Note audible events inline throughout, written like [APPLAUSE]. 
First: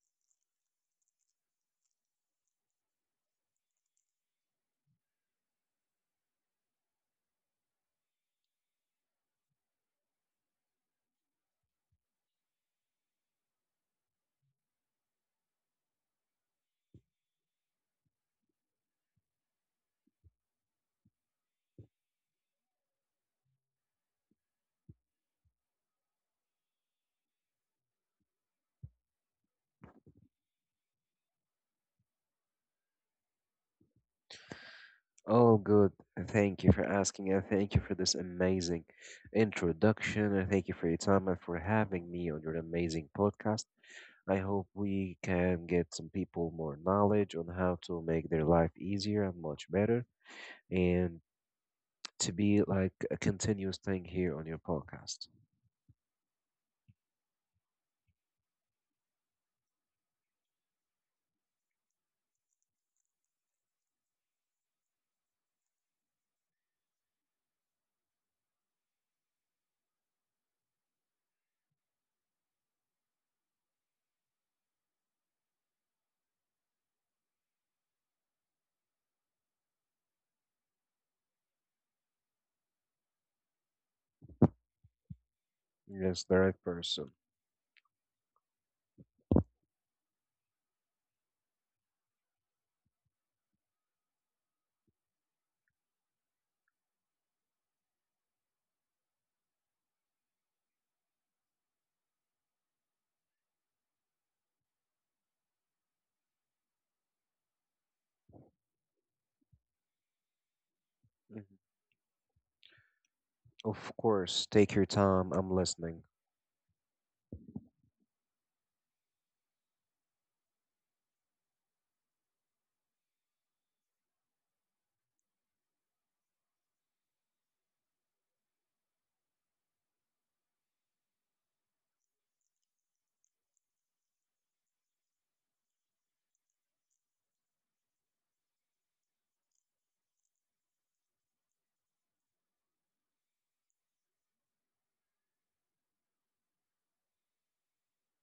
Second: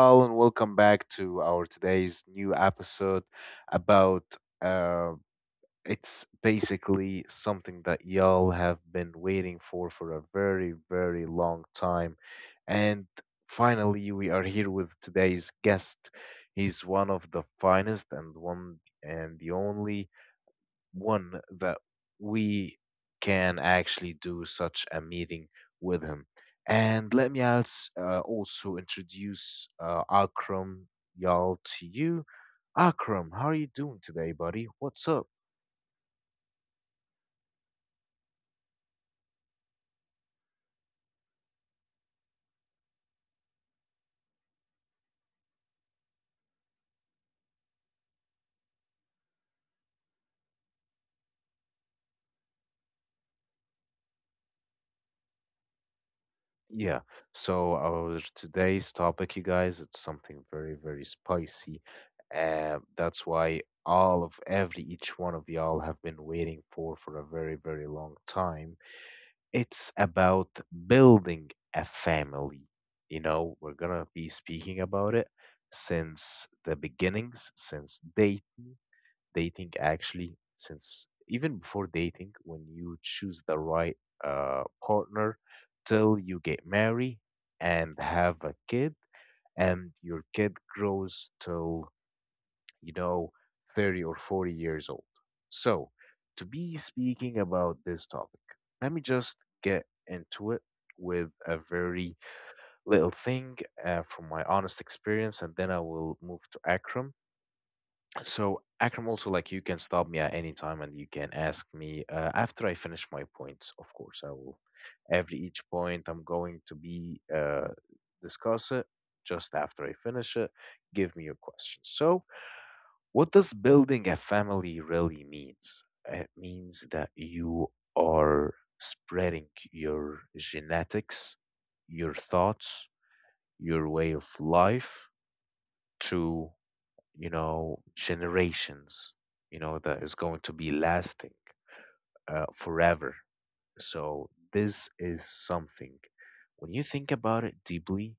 y'all, and welcome back to our today's new episode about uh, it's basically something that y'all have been waiting for a very, very long time. And finally, we are here with today's guest. He's one of the finest and one and the only one that we can actually do such a meeting with him. And let me also introduce Akram Y'all to you. Akram, how are you doing today, buddy? What's up? All good. Thank you for asking, and thank you for this amazing introduction, and thank you for your time and for having me on your amazing podcast. I hope we can get some people more knowledge on how to make their life easier and much better, and to be like a continuous thing here on your podcast. Yeah, so our today's topic, you guys, it's something very, very spicy. That's why all of every each one of y'all have been waiting for a very, very long time. It's about building a family. You know, we're gonna be speaking about it since the beginnings, since dating, dating actually, since even before dating, when you choose the right partner Yes, the till you right get person. married and have a kid, and your kid grows till, you know, 30 or 40 years old. So, to be speaking about this topic, let me just get into it with a very little thing from my honest experience, and then I will move to Akram. So, Akram, also, like, you can stop me at any time and you can Mhm. ask me after I finish my points, Of of course. I course, will, take your time. every I'm each listening. point I'm going to be discuss it just after I finish it. Give me your questions. So, what does building a family really means? It means that you are spreading your genetics, your thoughts, your way of life to, you know, generations, you know, that is going to be lasting forever. So this is something when you think about it deeply,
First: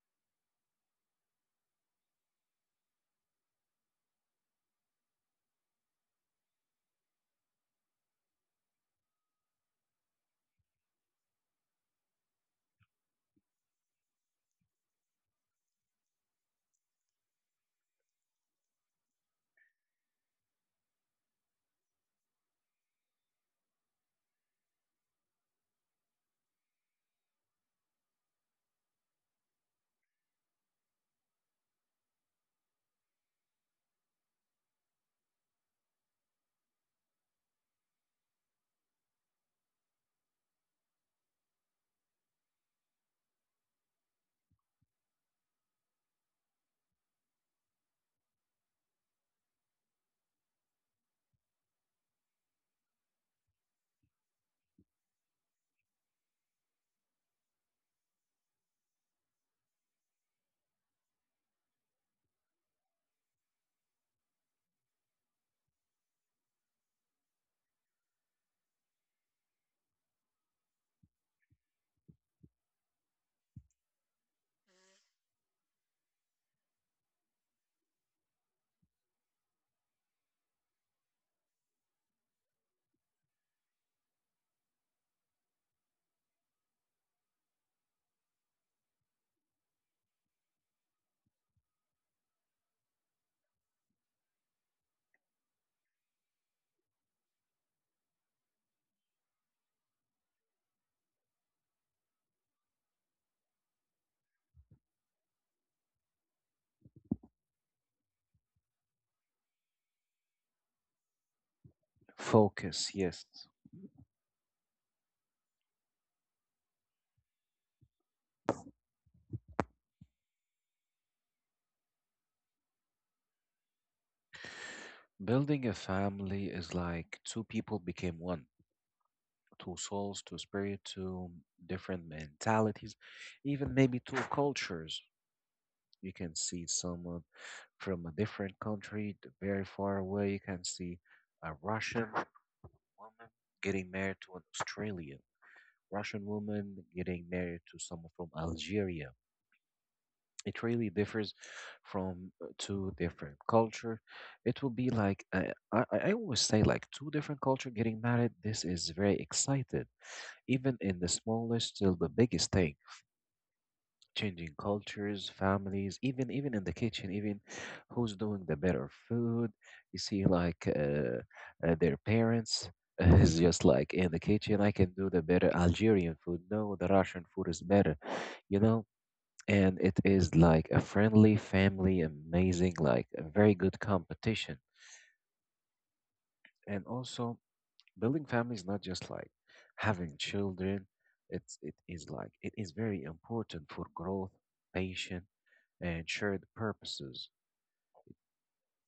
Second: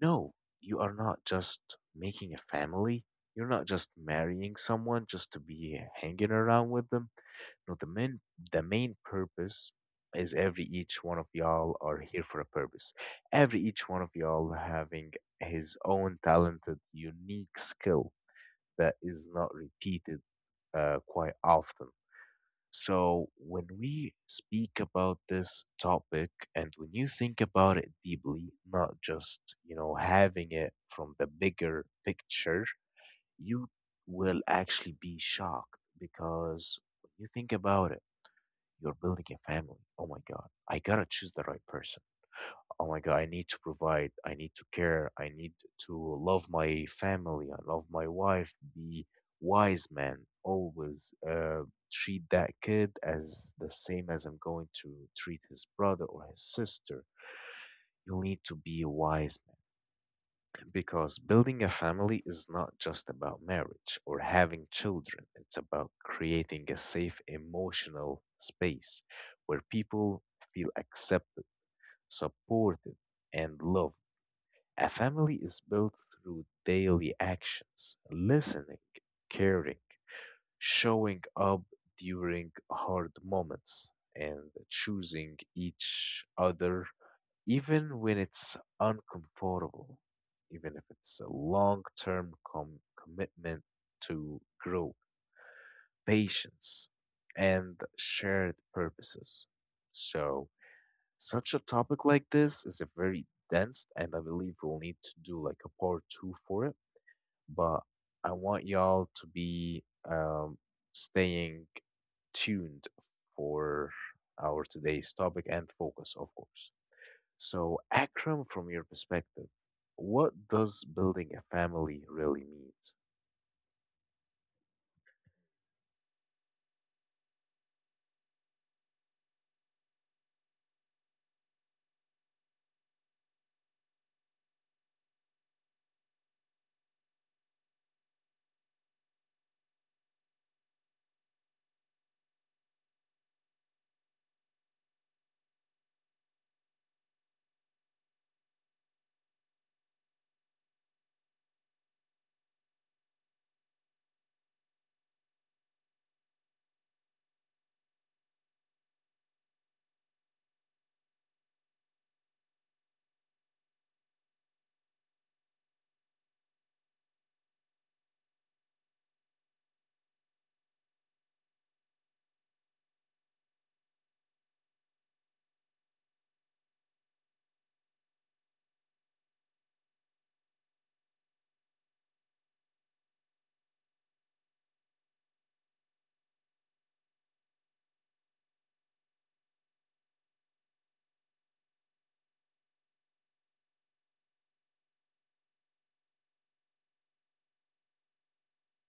no, you are not just making a family. You're not just marrying someone just to be hanging around with them. No, the main purpose is every each one of y'all are here for a purpose. Every each one of y'all having his own talented, unique skill that is not repeated quite often. So, when we speak about this topic and when you think about it deeply, not just, you know, having it from the bigger picture, you will actually be shocked because when you think about it, you're building a family. Oh my God, I gotta choose the right person. Oh my God, I need to provide, I need to care, I need to love my family, I love my wife, be wise man, always, treat that kid as the same as I'm going to treat his brother or his sister. You need to be a wise man because building a family is not just about marriage or having children, it's about creating a safe emotional space where people feel accepted, supported, and loved. A family is built through daily actions, listening, caring, showing up during hard moments, and choosing each other even when it's uncomfortable, even if it's a long term commitment to grow, patience, and shared purposes. So, such a topic like this is a very dense, and I believe we'll need to do like a part two for it. But I want y'all to be um, staying tuned Focus, yes. for our today's topic and focus, of course. So, Akram, from your perspective, what does building a family really mean? Building a family is like two people became one. Two souls, two spirit, two different mentalities, even maybe two cultures. You can see someone from a different country, very far away. You can see a Russian woman getting married to an Australian, Russian woman getting married to someone from Algeria. It really differs from two different culture. It will be like I always say, like two different culture getting married. This is very excited even in the smallest till the biggest thing, changing cultures, families, even in the kitchen, even who's doing the better food. You see, like their parents [LAUGHS] is just like, in the kitchen, "I can do the better Algerian food." "No, the Russian food is better." you know and it is like a friendly family, amazing, like a very good competition. And also, building family is not just like having children. It is like it is very important for growth, patience, and shared purposes.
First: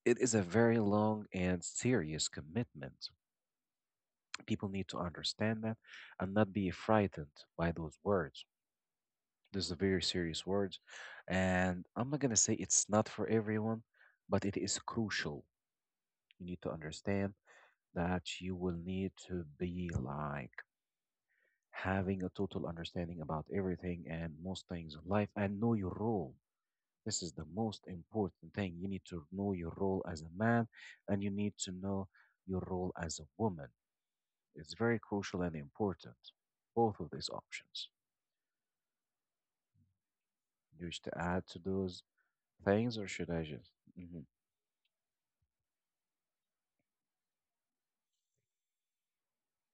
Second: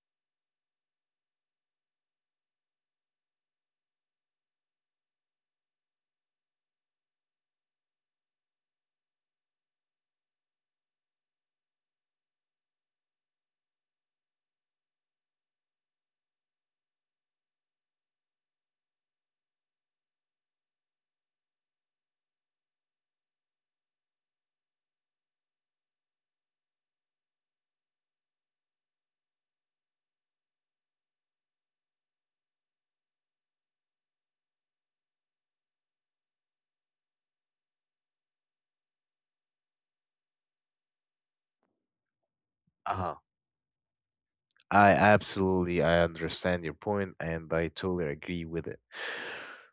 It is a very long and serious commitment. People need to understand that and not be frightened by those words. These are very serious words, and I'm not gonna say it's not for everyone, but it is crucial. You need to understand that you will need to be like having a total understanding about everything and most things in life and know your role. This is the most important thing. You need to know your role as a man and you need to know your role as a woman. It's very crucial and important, both of these options. You wish to add to those things or Uh-huh. should I just? Hmm. I understand your point and I totally agree with it.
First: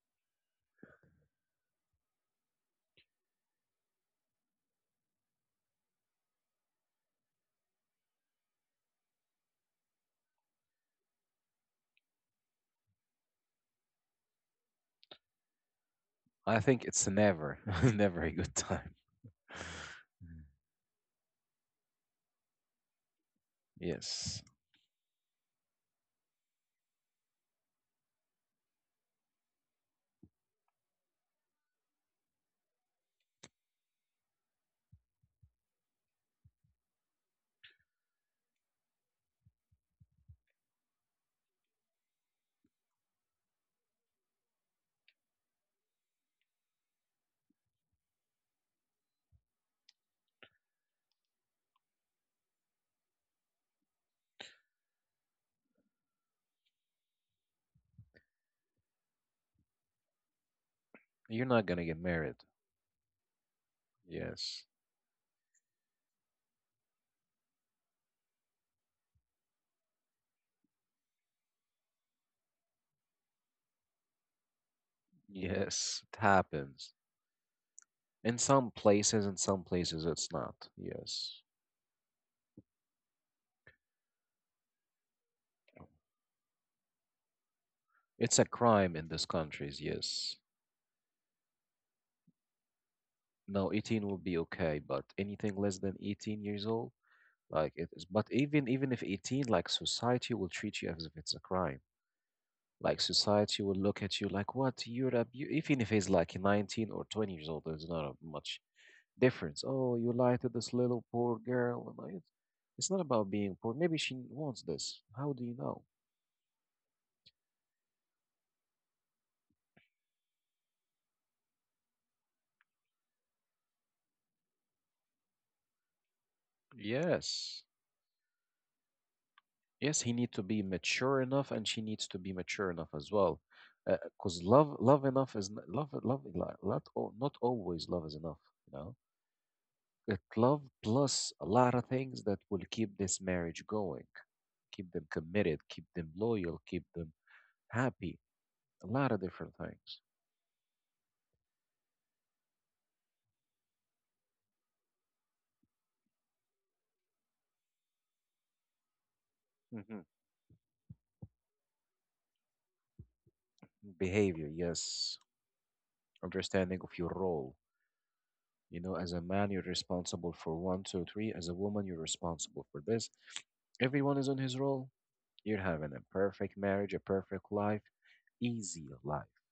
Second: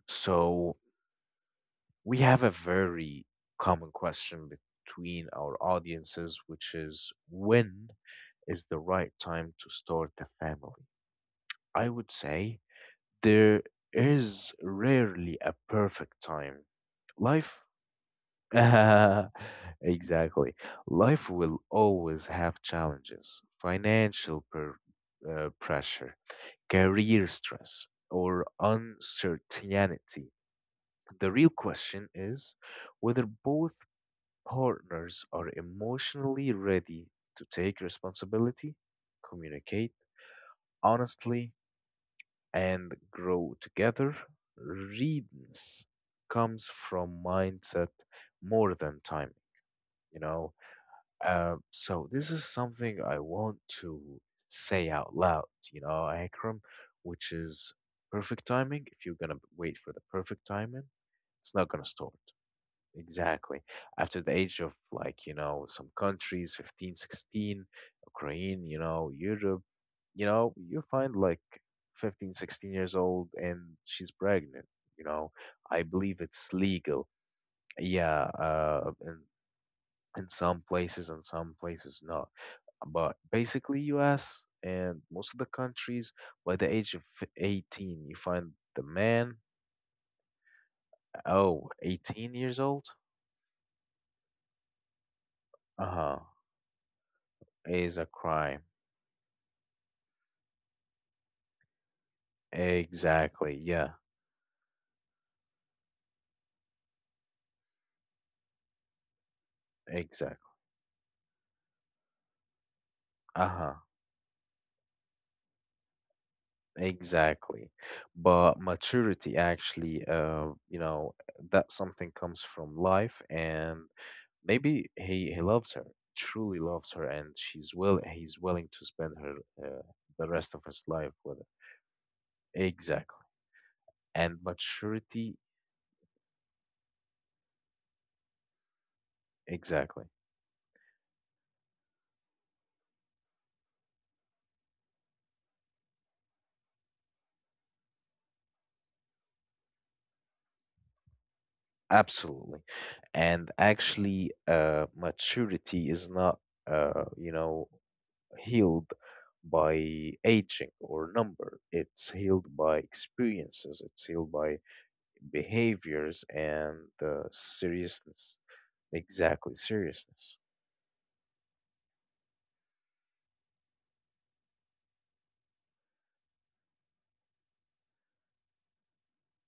So we have a very common question between our audiences, which is when is the right time to start a family? I would say there is rarely a perfect I time. think it's never, Life, [LAUGHS] never a good time. [LAUGHS] Mm. exactly. Life will always have challenges, Yes. Pressure, career stress, or uncertainty. The real question is whether both partners are emotionally ready to take responsibility, communicate honestly, and grow together. Readiness comes from mindset more than time, you know. So this is something I want to say out loud, you know, Akram, which is perfect timing. If you're gonna wait for the perfect timing, You're it's not not going to gonna get start. married. Exactly. After the Yes. age of, like, you know, some countries, 15, 16, Ukraine, you know, Europe, you know, you find like 15, 16 years old and she's pregnant, you know. I Yes, it believe it's happens. legal. Yeah, In some places in it's some not. places, in Yes. some places not. But basically US and most of the countries, by the age of 18, you It's a find the crime in these man. countries, yes. Oh, 18 years old, No, 18 will be okay, but anything less than uh-huh, 18 years old, like it is is. a But crime. even if 18, like society will treat you as if it's a crime. Like Exactly. society will Yeah. look at you like, what? Even if he's like 19 or 20 years old, there's not a much difference. Oh, you lied Exactly. to this little poor girl. It's not about being poor. Uh-huh. Maybe she wants this. How do you know? Exactly. But maturity actually, you know, that something comes from life and maybe he loves her, truly loves her and Yes. she's will he's willing to spend her uh, Yes, he the needs to rest of be his life mature with enough, and she needs to be her. mature enough as Exactly. well. Because And love enough maturity, is love. Not always love is enough. You know, exactly. it love plus a lot of things that will keep this marriage going, keep them committed, keep them loyal, keep them happy. A lot of different things. Absolutely. And actually, maturity is not, you know, healed by Hmm. aging or number. It's healed by experiences. It's healed Behavior, by yes. behaviors Understanding and of your role. seriousness. You know, as a man, Exactly, you're responsible seriousness. for one, two, three. As a woman, you're responsible for this. Everyone is on his role. You're having a perfect marriage, a perfect life, easy life.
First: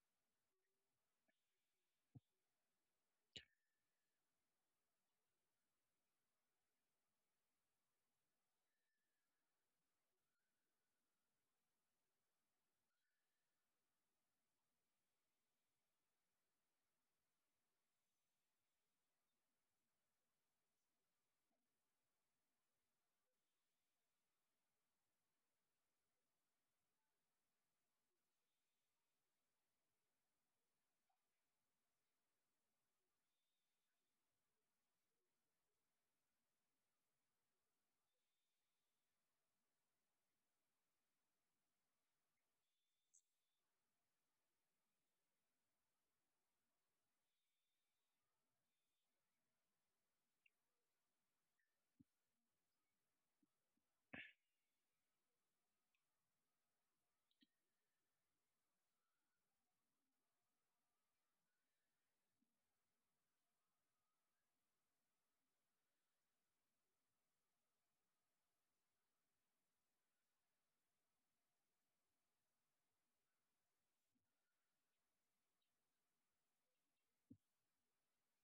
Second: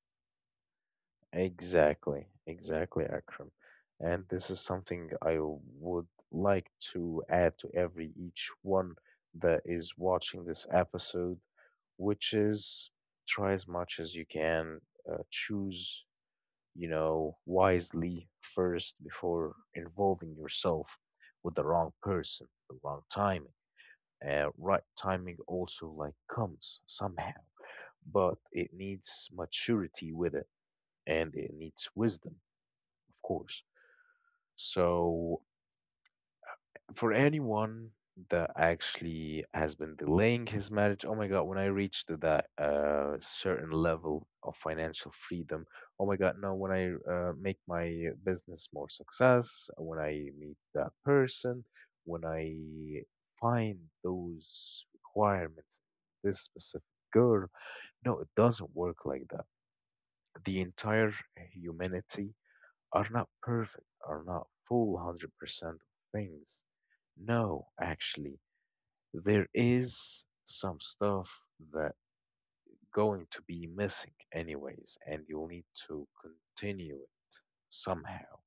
Exactly, exactly, Akram. And this is something I would like to add to every each one that is watching this episode, which is, try as much as you can, choose, you know, wisely first before involving yourself with the wrong person, the wrong timing. Right timing also like comes somehow, but it needs maturity with it and it needs wisdom, of course. So for anyone that actually has been delaying his marriage, oh my God, when I reached to that certain level of financial freedom, oh my God, no, when I make my business more success, when I meet that person, when I find those requirements, this specific girl, no, it doesn't work like that. The entire humanity are not perfect, are not full 100% of things. No, actually, there is some stuff that going to be missing anyways, and you'll need to continue it somehow.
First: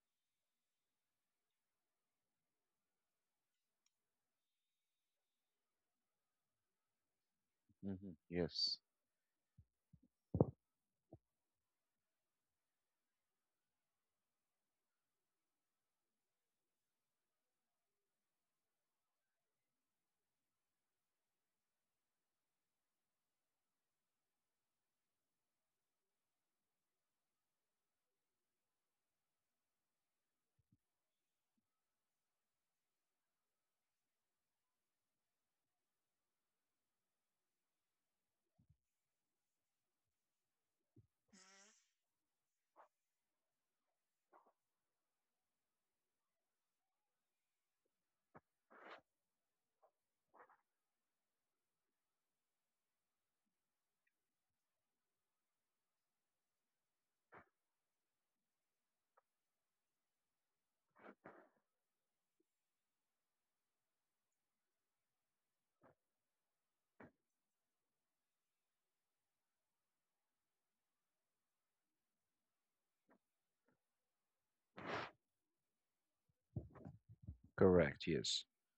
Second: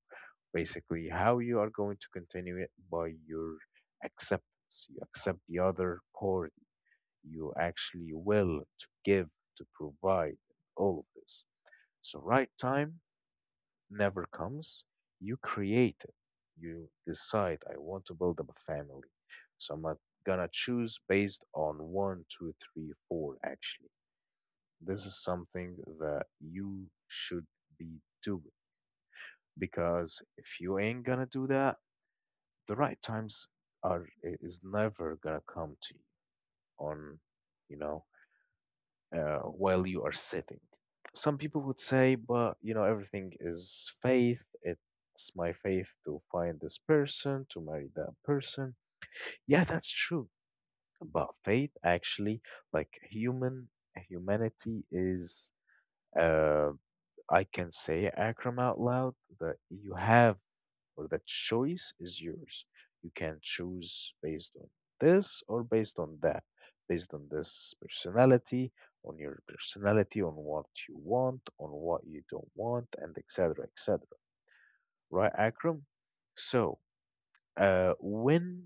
Basically, how you are going to continue it by your acceptance. You accept the other party. You actually Hmm. will Yes. to give, to provide all of this. So right time never comes, you create it. You decide, I want to build up a family. So I'm not gonna choose based on one, two, three, four, actually. This is something that you should be doing because if you ain't gonna do that, the right times is never gonna come to you on, you know, while you are sitting. Some people would say, but, you know, everything is faith. It's my faith to find this person, to marry that person. Yeah, that's true. But faith actually, like humanity is, uh, I can say, Akram, out loud that you have or the choice is yours. You can choose based on this or based on that, based on this personality, on your personality, on what you want, on what you don't want, and etc. etc. Right, Akram? So, Correct, yes. when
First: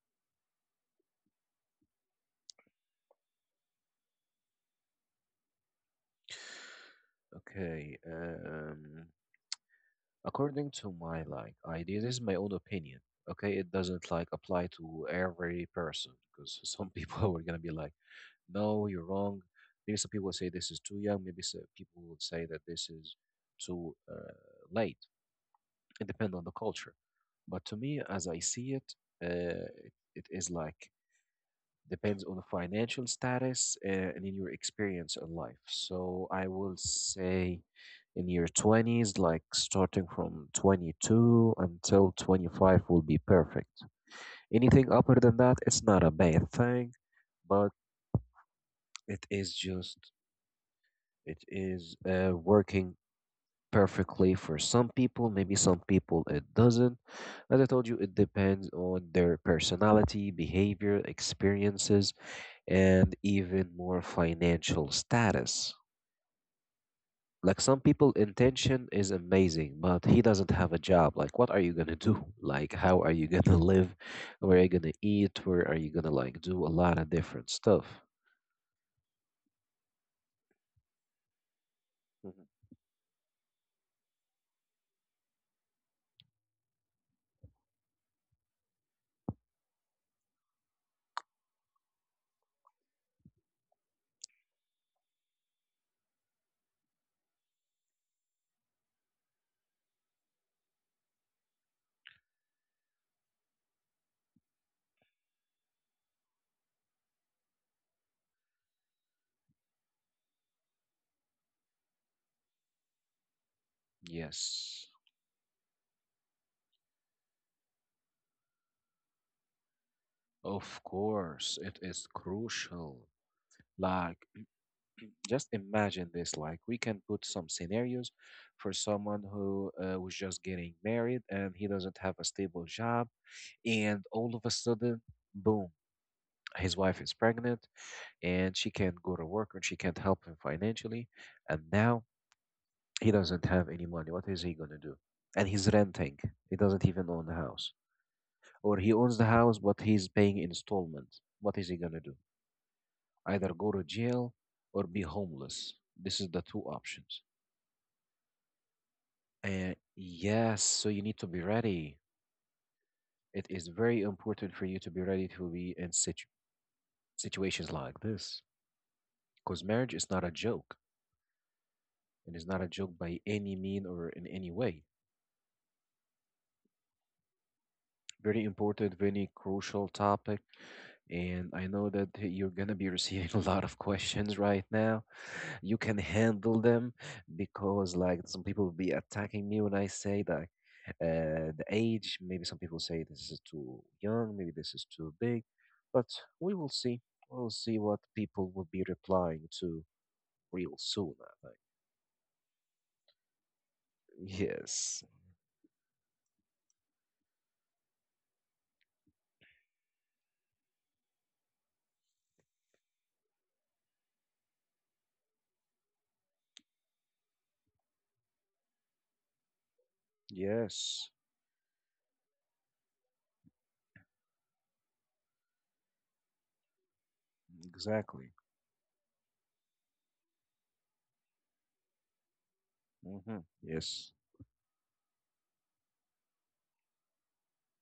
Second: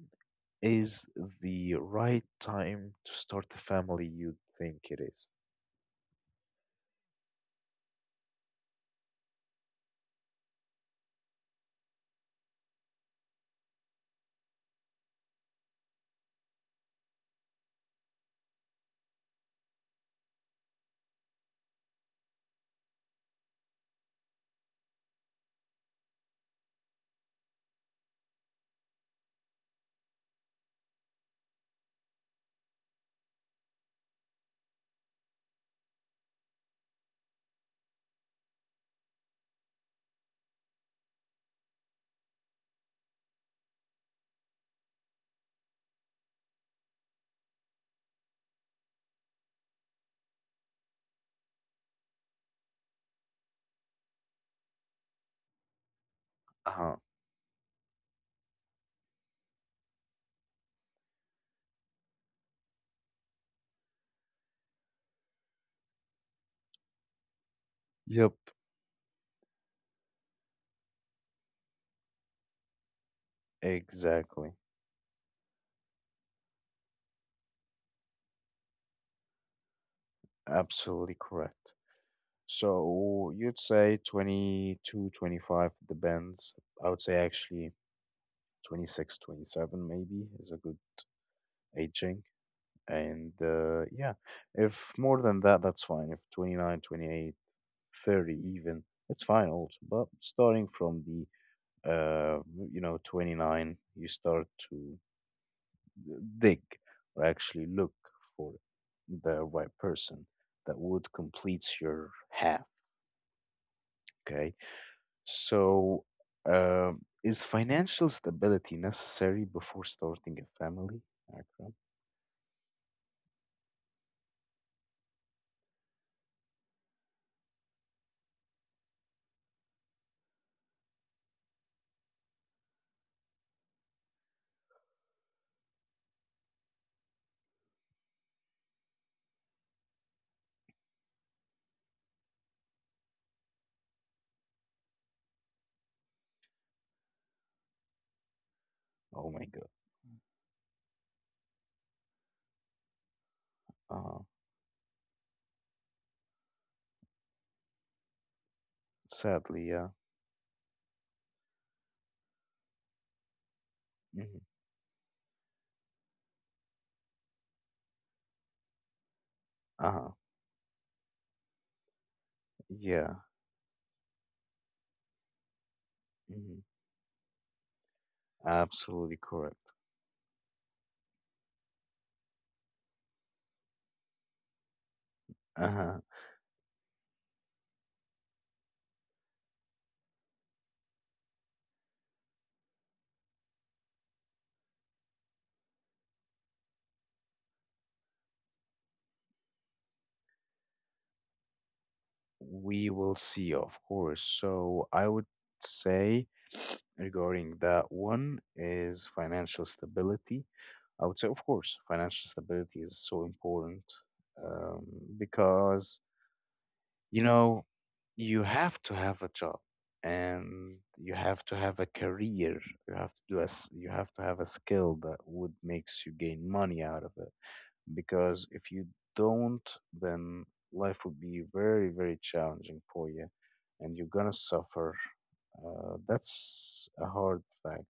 is the right time to start the family you think it is? Okay. According to my like idea, this is my own opinion. Okay, it doesn't like apply to every person because some people [LAUGHS] are gonna be like, no, you're wrong. Maybe some people will say this is too young. Maybe some people will say that this is too late. It depends on the culture. But to me, as I see it, it is like depends on the financial status and in your experience in life. So I will say in your 20s, like starting from 22 until 25 will be perfect. Anything upper than that, it's not a bad thing, but it is just It is working perfectly for some people. Maybe some people it Uh-huh. doesn't. As I told you, it depends on their personality, behavior, experiences, and even more financial status. Like some people, Yep, intention is amazing, but he doesn't have a job. Like, what are you gonna do? [LAUGHS] Like, how are you gonna live? exactly. Where are you gonna eat? Where are you gonna like do a lot of different stuff? Absolutely correct. Mhm. So you'd say 22, 25. 25, depends. I would say actually 26, 27 maybe is a good aging. And yeah, if more than that, that's fine. If 29, 28, 30, even, it's fine also. But starting from the, uh, you know, 29, you start to dig or actually look for the right person that would complete your half. Okay. Yes, So, uh, is financial stability necessary before starting a of family, course, Akram? it is crucial. Like, just imagine this. Like, we can put some scenarios for someone who was just getting married and he doesn't have a stable job, and all of a sudden, boom, his wife is pregnant and she can't go to work and she can't help him financially, and now he doesn't have any money. What is he gonna do? And he's renting. He doesn't even own the house, or he owns Oh the my house God. but he's paying installment. What is he gonna do? Either go to Uh, jail or be homeless. This is the two options. sadly, yeah. Yes, so you need to be ready. It is very Hmm. important for you to be ready to be in situations like this because marriage Uh-huh. is not a joke, and it's not a joke Yeah. by any mean or in any way. Hmm. Very important, Absolutely very correct. crucial topic. And I know that you're going to be receiving [LAUGHS] a lot of questions right now. You Uh-huh. can handle them because, like, some people will be attacking me when I say that the age. Maybe some people say this is too young, maybe this is too big, but we will see. We'll see what people will be replying to real soon, I We will see, of course. think. So, I Yes, would say regarding that one is financial stability. I would say, of course, financial stability is so important, um, because, you know, you have to have a job and you yes, have to have a career, you have to you have to have a skill that would makes you gain money out of it, exactly. because if you don't, then life would be very, very challenging for you, Hmm. and you're Yes. gonna suffer. That's a hard fact.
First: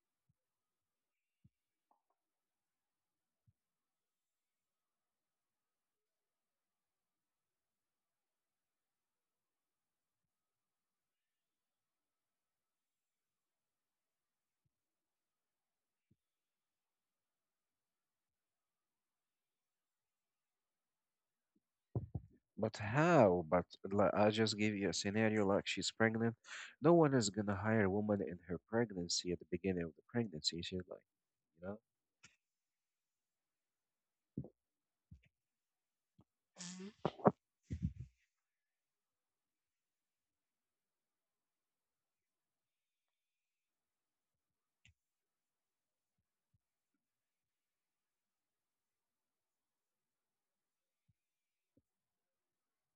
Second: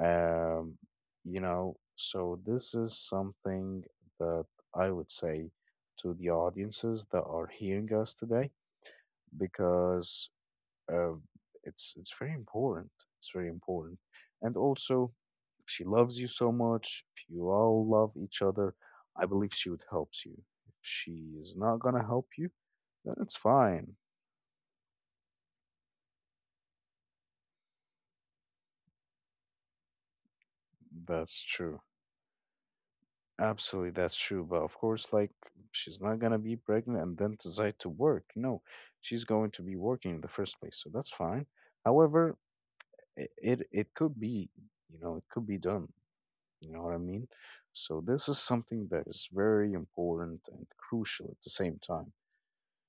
um, you know, so this is something that I would say to the audiences that are hearing us today, because, uh, it's very important. It's very important. And also, if she loves you so much, if you all love each other, I believe she would help you. If she is not gonna help you, But then it's how? But fine. like, I just gave you a scenario like she's pregnant. No one is gonna hire a woman in her pregnancy at the beginning of the pregnancy. She's like, That's you know, true. Absolutely, that's true. But of course, like, she's not gonna be pregnant and then decide to work. No, she's going to be working in the first place, so that's fine. However, it could be, you know, it could be done. You know what I mean? So, this is something that is very important and crucial at the same time.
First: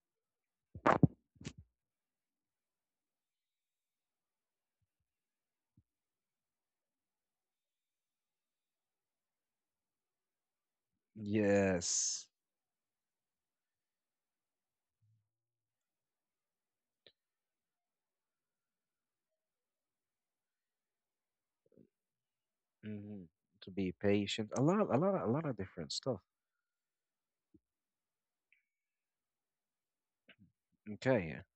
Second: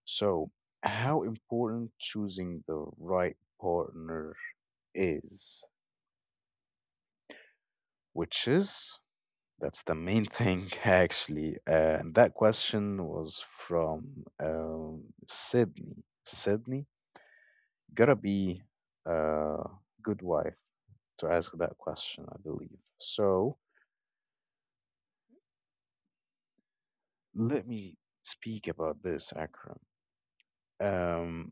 So, how important choosing the right partner is, which is that's the main thing [LAUGHS] actually. And Yes. that question was from Sydney. Sydney, gotta be a good wife to ask that question, I believe. Hmm. So, To be patient, a lot, a lot, a lot of different stuff. let me speak about this, Akram. Okay, Um,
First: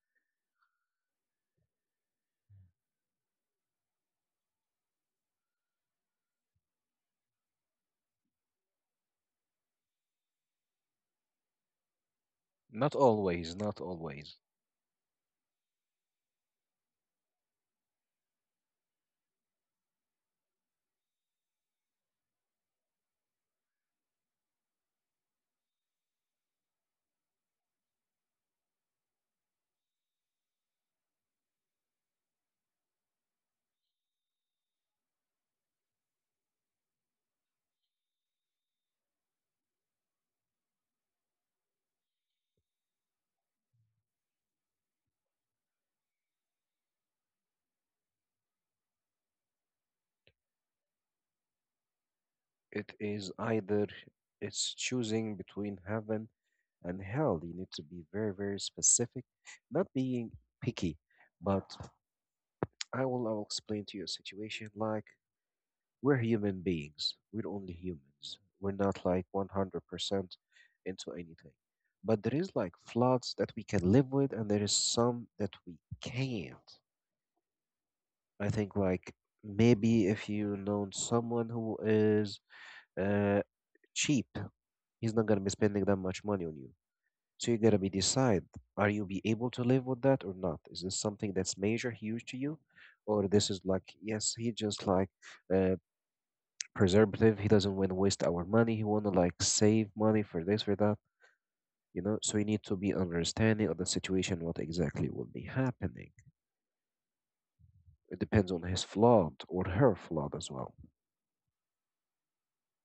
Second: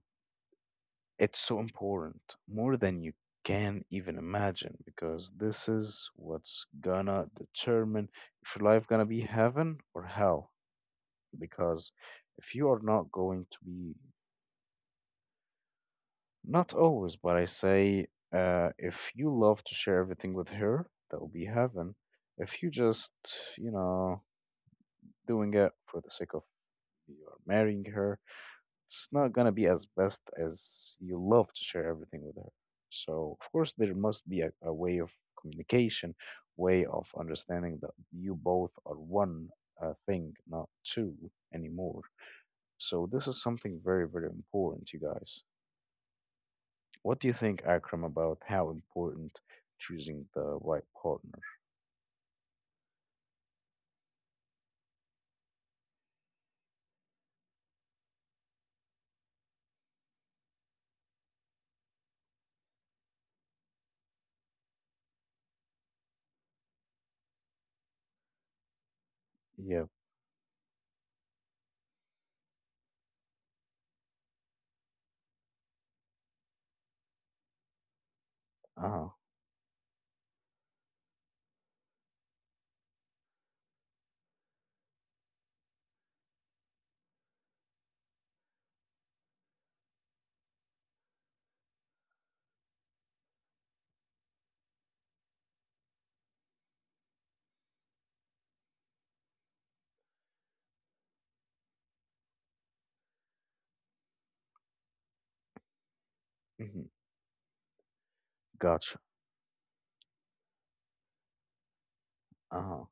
It's so important, more than you can even imagine, because this is what's gonna determine if your life gonna be heaven or hell. Because if you are not not going always, to not be, always. not always, but I say, if you love to share everything with her, that will be heaven. If you just, you know, doing it for the sake of you're marrying her, it's not gonna be as best as you love to share everything with her. So of course there must be a way of communication, way of understanding that you both are one thing, not two anymore. So this is something very, very important, you guys. What do you think, Akram, about how important choosing the right partner? It is either it's choosing between heaven and hell. You need to be very, very specific, not being picky. But I will explain to you a situation like we're human beings. We're only humans. We're not like Yeah. 100% into anything. But there is like floods that we can live with, and there is some that we can't. I think Uh like maybe if you know someone who is uh, cheap. He's not gonna be spending that much money on you. So you gotta be decide: are you be able to live with that or not? Is this something that's major, huge to you, or this is like yes, he just like uh, preservative. He doesn't want to waste our money. He wanna like save money for this for that. You know, so you need to be understanding of the situation, what exactly will be happening. huh. It depends on his Gotcha. flaw or her flaw as well. Uh huh.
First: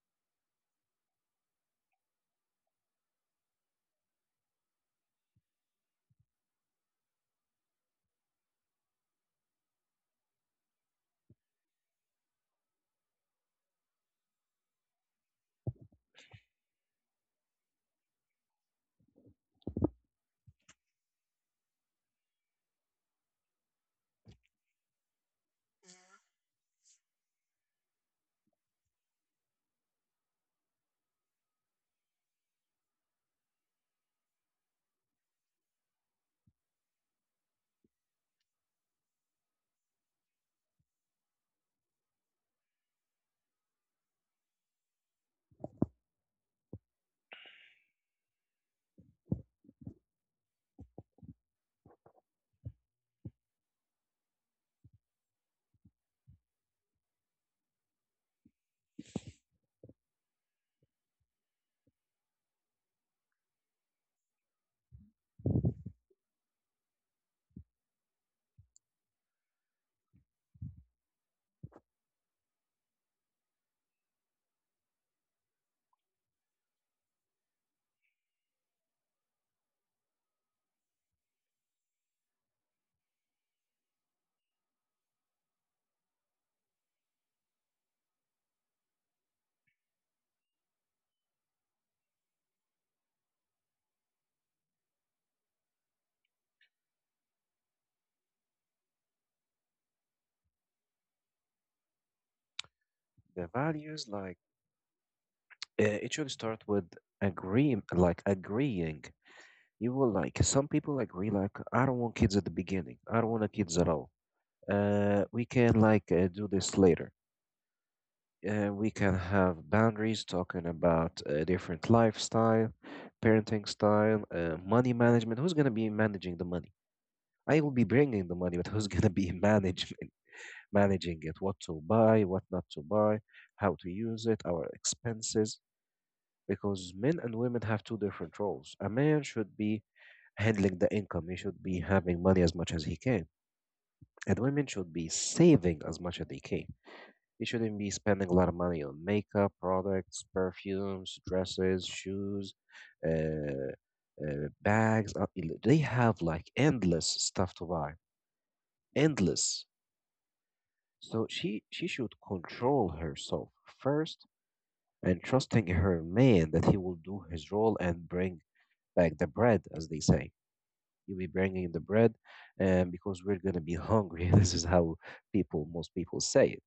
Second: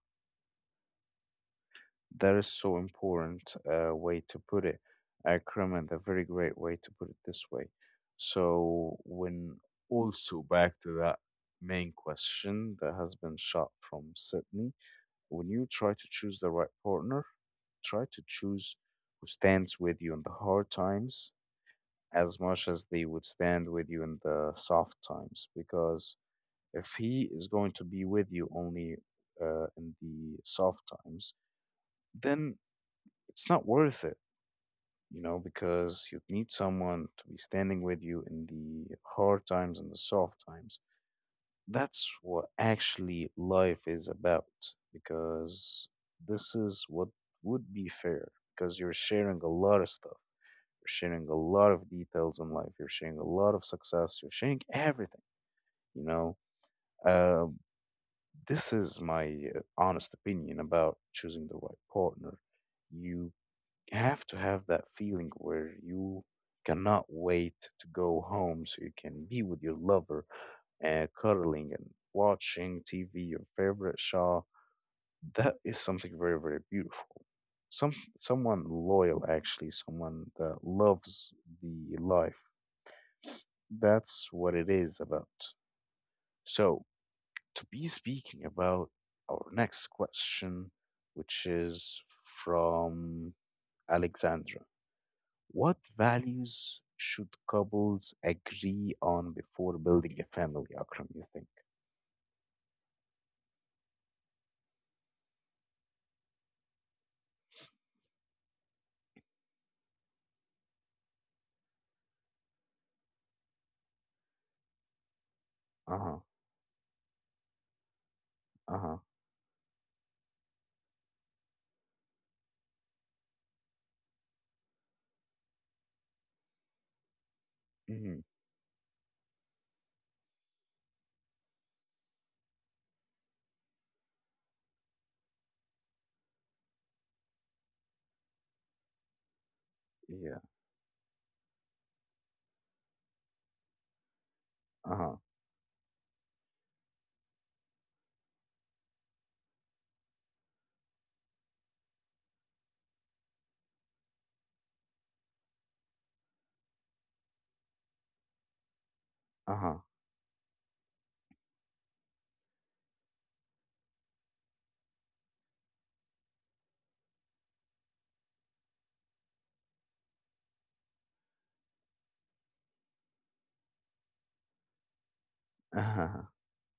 That is so important way to put it. Kermit, a very great way to put it this way. So when also back to that main question that has been shot from Sydney, when you try to choose the right partner, try to choose who stands with you in the hard times as much as they would stand with you in the soft times. Because if he is going to be with you only in the soft times, then it's not worth it, because you need someone to be standing with you in the hard times and the soft times. That's what actually life is about, because this is what would be fair, because you're sharing a lot of stuff. You're sharing a lot of details in life. You're sharing a lot of success. You're sharing everything, you know. Uh, this is my honest opinion about choosing the right partner. You have to have that feeling where you cannot wait to go home so you can be with your lover and cuddling and watching TV, your favorite show. That is something very, very beautiful. Some Someone loyal actually, someone that loves the life. That's what it is about. So to be speaking about our next question, which is from Alexandra. What values should couples agree on before building a family, Akram, you think? The values, like it should start with agreeing. You will like some people like really like, I don't want kids at the beginning. I don't want a kids at all. We can like Uh-huh, do this later. We uh-huh, can have boundaries talking about different lifestyle, parenting style, money management. Who's gonna be managing the money? I will be mm-hmm, bringing the money, but who's gonna be [LAUGHS] managing it? What to buy, what not to buy, how to use it, our expenses. Because men and women have two different roles. A man should be yeah, handling the income. He should be having money as much as he can. And women should uh-huh, be saving as much as they can. They shouldn't be spending a lot of money on makeup, products, perfumes, dresses, shoes, uh, bags. They have like endless stuff to buy, endless. uh-huh, So she should control herself first and trusting her man that he will do his role and bring back the bread, as they say. You'll be bringing the bread, and because we're gonna be hungry. [LAUGHS] This is how people, most uh-huh, people say it.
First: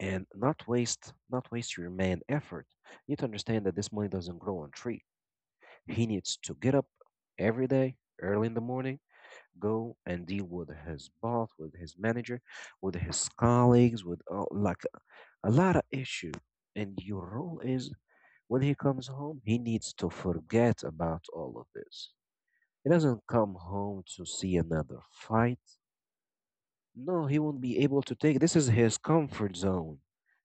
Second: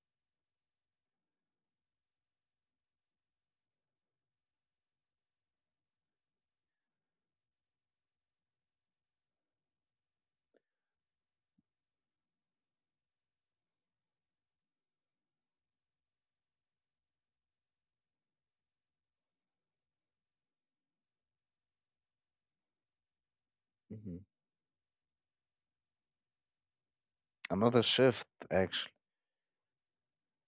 And not waste your man effort. You need to understand that this money doesn't grow on tree. He needs to get up every day, early in the morning, go and deal with his boss, with his manager, with his colleagues, with like a lot of issue. And your role is when he comes home, he needs to forget about all of this. He doesn't come home mm-hmm. to see another fight. No, he won't be Another able to shift, take. This is actually. his comfort zone.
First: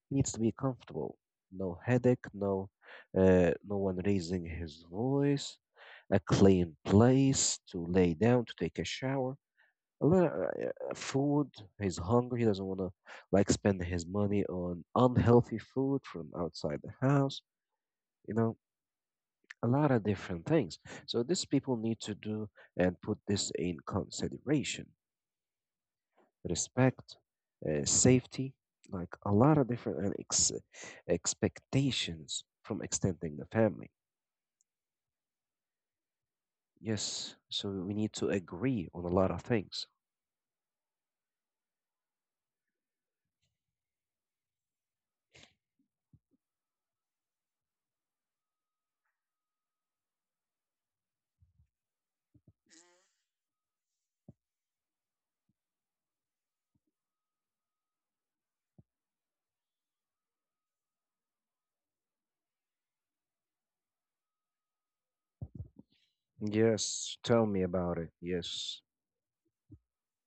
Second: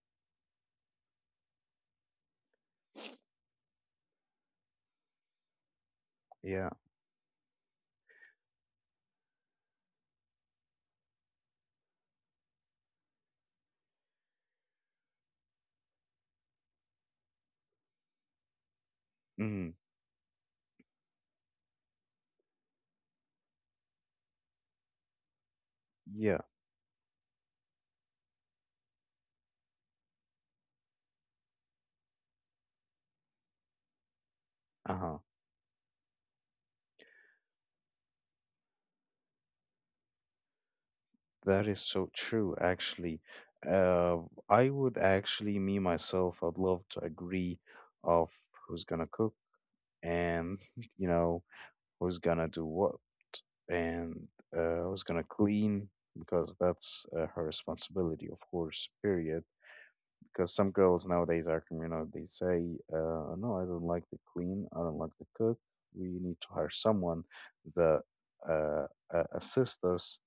He needs to be comfortable. No headache. No, no one raising his voice. A Yeah, clean place to lay down to take a shower. A lot of, food. He's hungry. He doesn't want to like spend his money on unhealthy food from outside the house. You know, a mm-hmm, lot of different things. So these people need to do and put this in consideration. yeah, Respect, safety, like a lot of different and expectations from extending the family. uh-huh. Yes, so we need to agree on a lot of things. That is so true, actually. Uh, I would actually, me myself, I'd love to agree of who's gonna cook and, [LAUGHS] you know, who's gonna do what, and who's gonna clean because that's her responsibility, of course. Period because some girls nowadays are communal. They say, "No, I don't like to clean. I don't like to cook. We need to hire someone Yes, tell me that about it. Yes. uh, assists us."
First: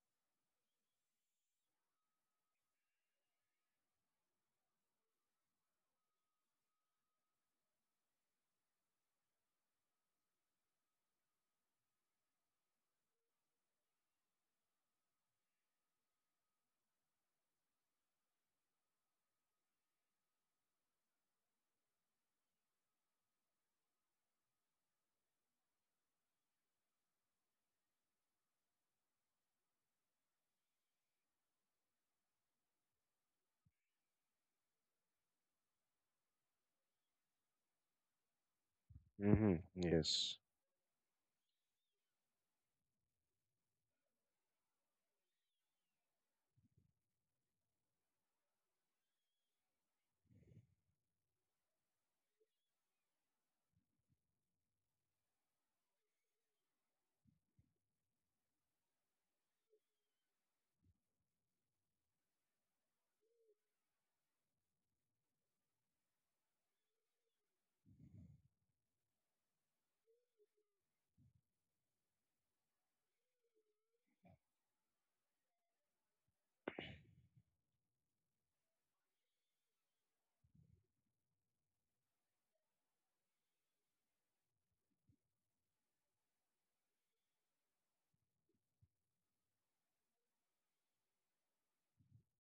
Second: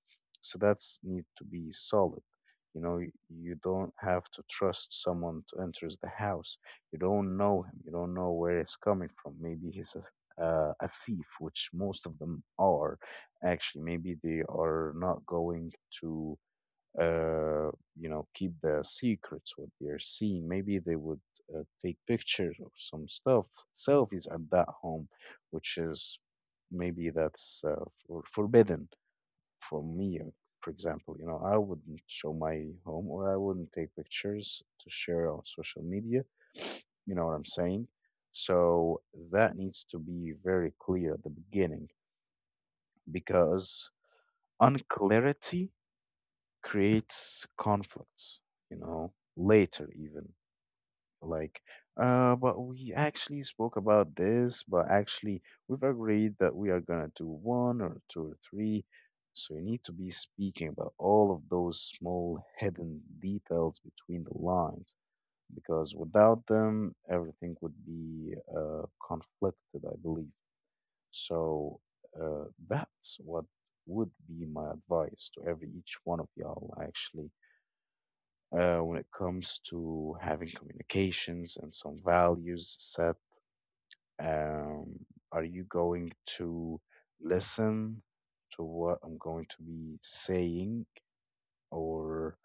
So that's need to be solid. You don't have to trust someone to enters the house. You don't know him. You don't know where he's coming from. Maybe he's a thief, which most of them are. Actually, maybe they are not going to uh, keep the secrets what they're seeing. Maybe they would take pictures of some stuff, selfies at that home, which is maybe that's forbidden for me. For example, you know, I wouldn't show my home or I wouldn't take pictures to share on social media. [SNIFFS] You know what I'm saying? So that Hmm. needs to be Yes. very clear at the beginning because unclarity creates conflicts, you know, later even. Like, but we actually spoke about this, but actually we've agreed that we are gonna do one or two or three. So you need to be speaking about all of those small hidden details between the lines because without them, everything would be conflicted, I believe. So that's what would be my advice to every each one of y'all actually when it comes to having communications and some values set. Um, are you going to listen to what I'm going to be saying, or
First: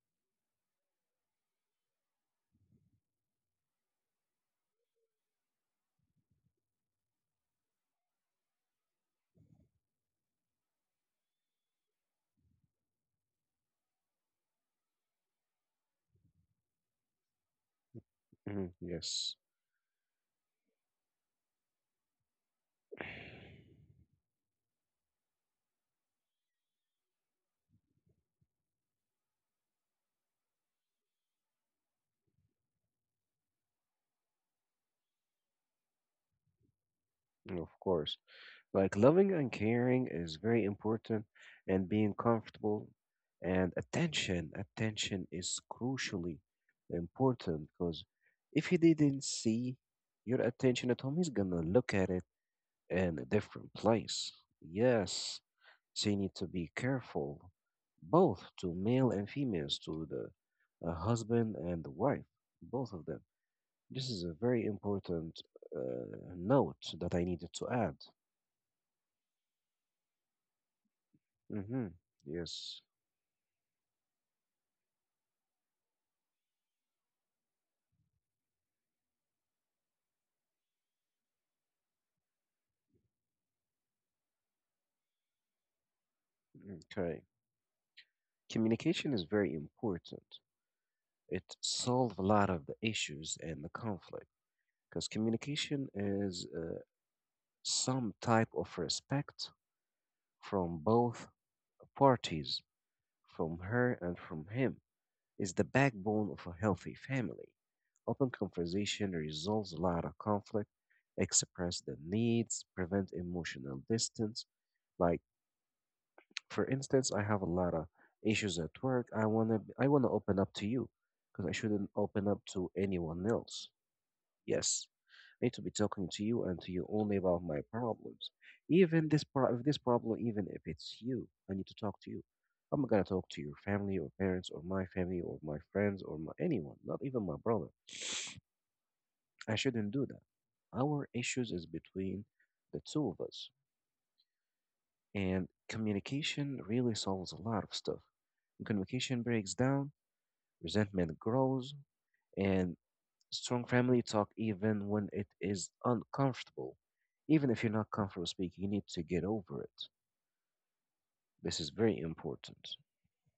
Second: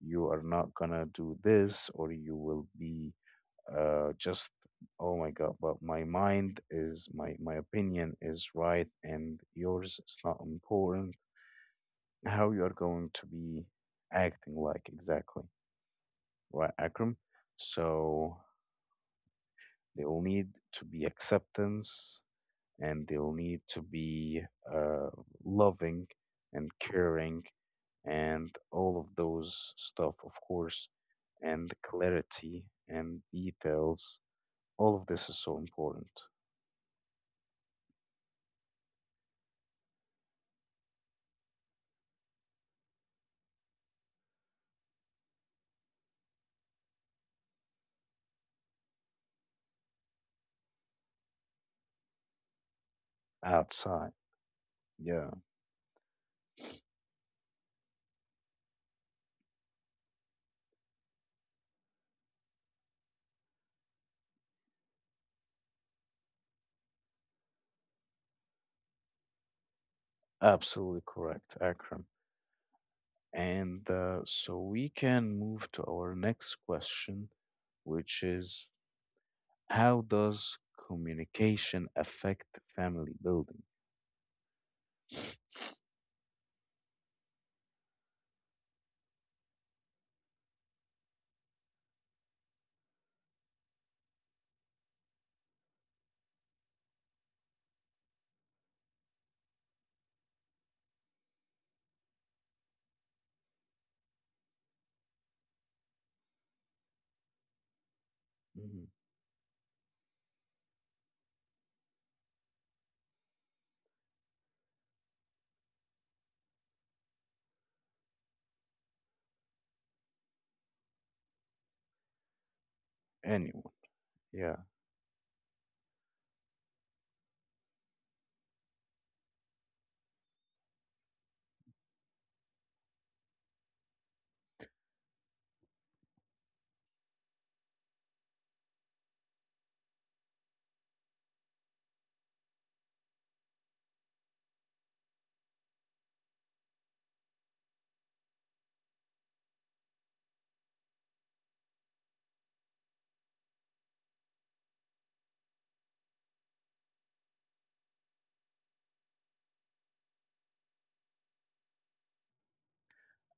you are not gonna do this, or you will be just oh my god, but my mind is my opinion is right and yours is not important. How you are going to be acting like exactly, right, Akram? So Hmm. Yes. they will need to be acceptance and they'll need to be uh, loving and caring and all of those stuff, of course, and clarity and details. All of this is so important Of course. Like loving and caring is very important, and being comfortable and attention. Attention is crucially important because if he didn't see your attention at home, he's gonna look at it in a different outside. place. Yeah, Yes, so you need to be careful, both to male and females, to the husband and the wife, both of them. This is a very important note that I needed to add. absolutely correct, Hmm. Akram. Yes. And so we can move to our next question, which is how does communication affect family building? Okay. Communication is very important. It solves a lot of the issues and the conflict because communication is some type of respect from both parties, from her and from him, is the backbone of a healthy family. Open Mm-hmm. conversation resolves a lot of conflict, express the needs, prevent emotional distance. Like for instance, I have a lot of issues at work. I wanna open up to you because I shouldn't open up to anyone else. Anyone. Yeah, Yes, I need to be talking to you and to you only about my problems. Even this if this problem, even if it's you, I need to talk to you. I'm not gonna talk to your family or parents or my family or my friends or my, anyone, not even my brother. I shouldn't do that. Our issues is between the two of us, and communication really solves a lot of stuff. Communication breaks down, resentment grows, and strong family talk even when it is uncomfortable. Even if you're not comfortable speaking, you need to get over it. This is very important.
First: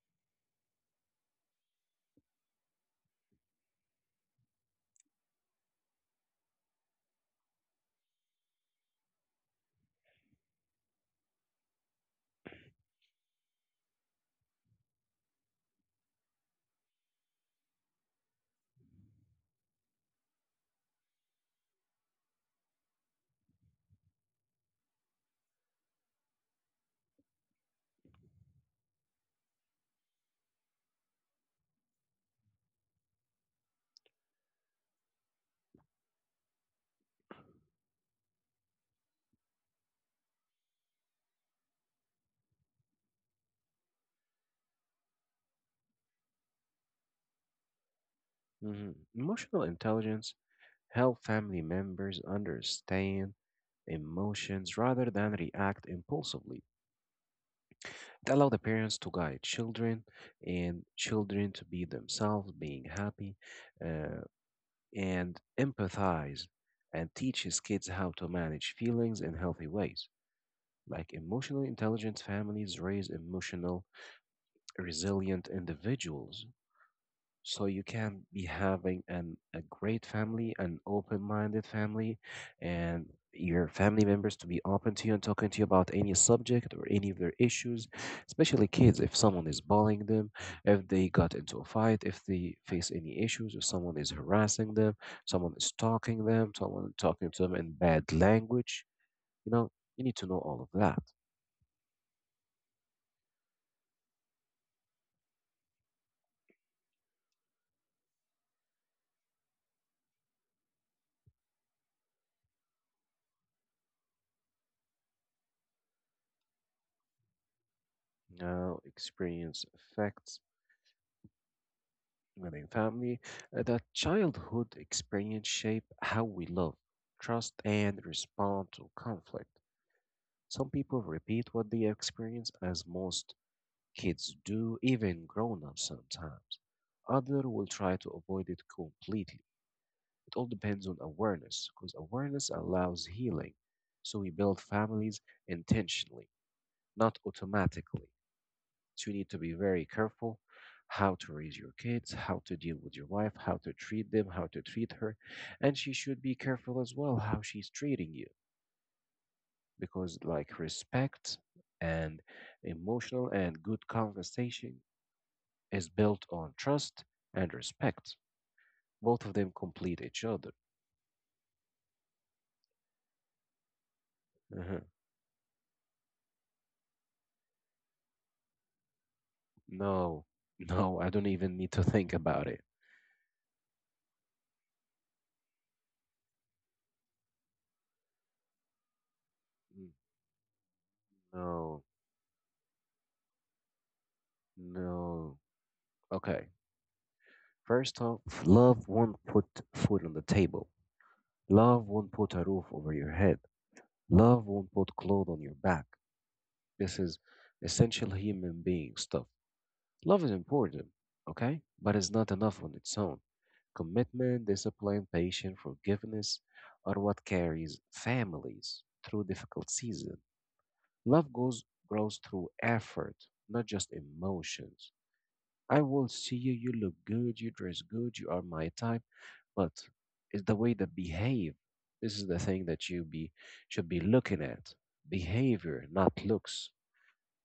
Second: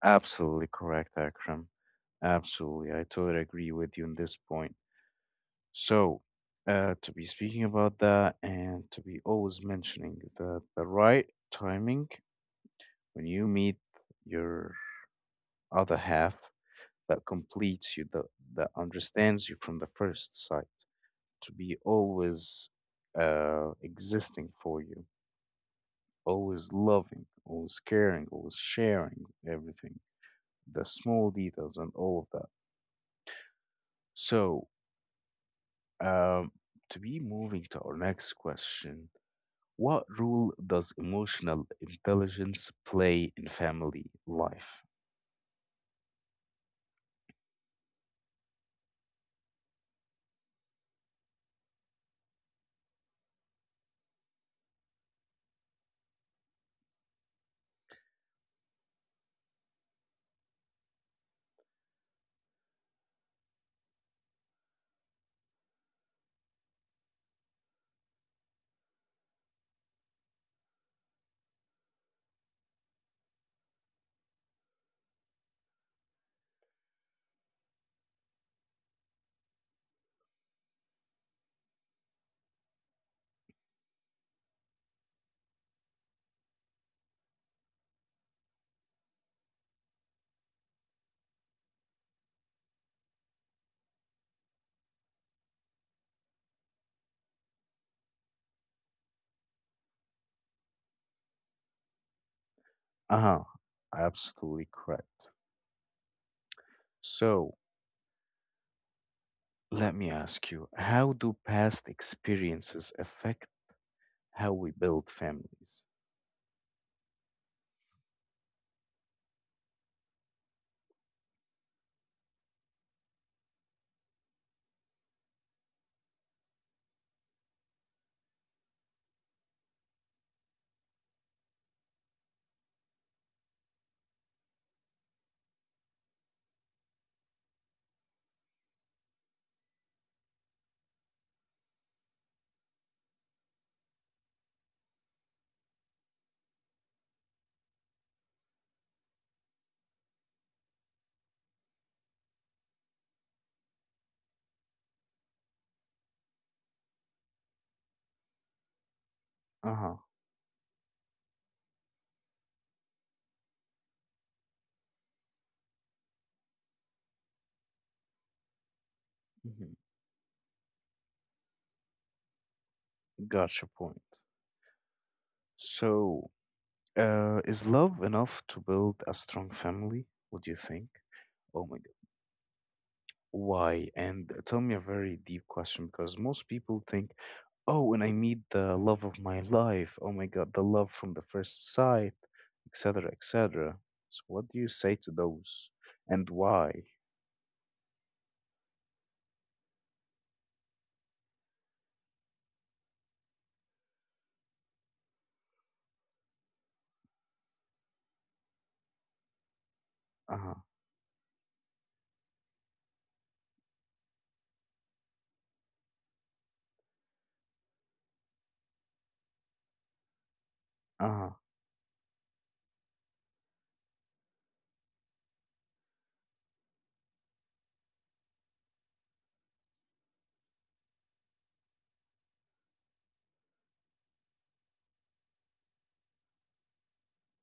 absolutely correct, Akram. Absolutely. I totally agree with you on this point. So, to be speaking about that and to be always mentioning the right timing when you meet your other half that completes you, that understands you from the first sight, to be always existing for you, always loving, always caring, always sharing everything the small details and all of that. So, um, to be moving to our next question, what role does emotional intelligence play in family life? Mhm. Emotional intelligence help family members understand emotions rather than react impulsively. It allows the parents to guide children and children to be themselves, being happy, uh, and empathize and teaches kids how to manage feelings in healthy ways. Like emotionally intelligent families raise emotional, resilient individuals, so you can be having an a great family, an open-minded family, and your family members to be open to you and talking to you about any subject or any of their issues, especially kids. If someone is bullying them, if they got into a fight, if they face any issues, if someone is harassing them, someone is stalking them, someone talking to them in bad language, you know, you need to know all of that. Uh huh, absolutely correct. So, let me ask you, how do past experiences affect how we build families? Now, experience affects within family. That childhood experience shape how we love, trust, and respond to conflict. Some people repeat what they experience as most kids do, even grown ups sometimes. Others will try to avoid it completely. It all depends on awareness, because awareness allows healing. So we build families intentionally, not automatically. So you need to be very careful how to raise your kids, how to deal with your wife, how to treat them, how to treat her. And she should be careful as well how she's treating you, Uh huh. because like respect and emotional and good conversation is built on trust and respect. Both of them complete each other. Gotcha. Point. Uh-huh. So, is love enough to build a strong family? No, What do you [LAUGHS] think? no, I don't even Oh need my to God. think about it. Why? And tell me a very deep question because most people think, oh, when I meet the love of my Mm. life, oh my God, the love from the first No, sight, etc., etc. So, what do you say to no. those? And Okay. why? First off, love won't put food on the table. Love won't put a roof over your head. Love won't put clothes on your back. This is essential human being stuff. Love is Uh huh. important, okay? But it's not enough on its own. Commitment, discipline, patience, forgiveness are what carries families through difficult seasons. Uh Love huh. goes grows through effort, not just emotions. I will see you, you look good, you dress good, you are my type, but it's the way that behave. This is the thing that you be should be looking at. Behavior, not looks.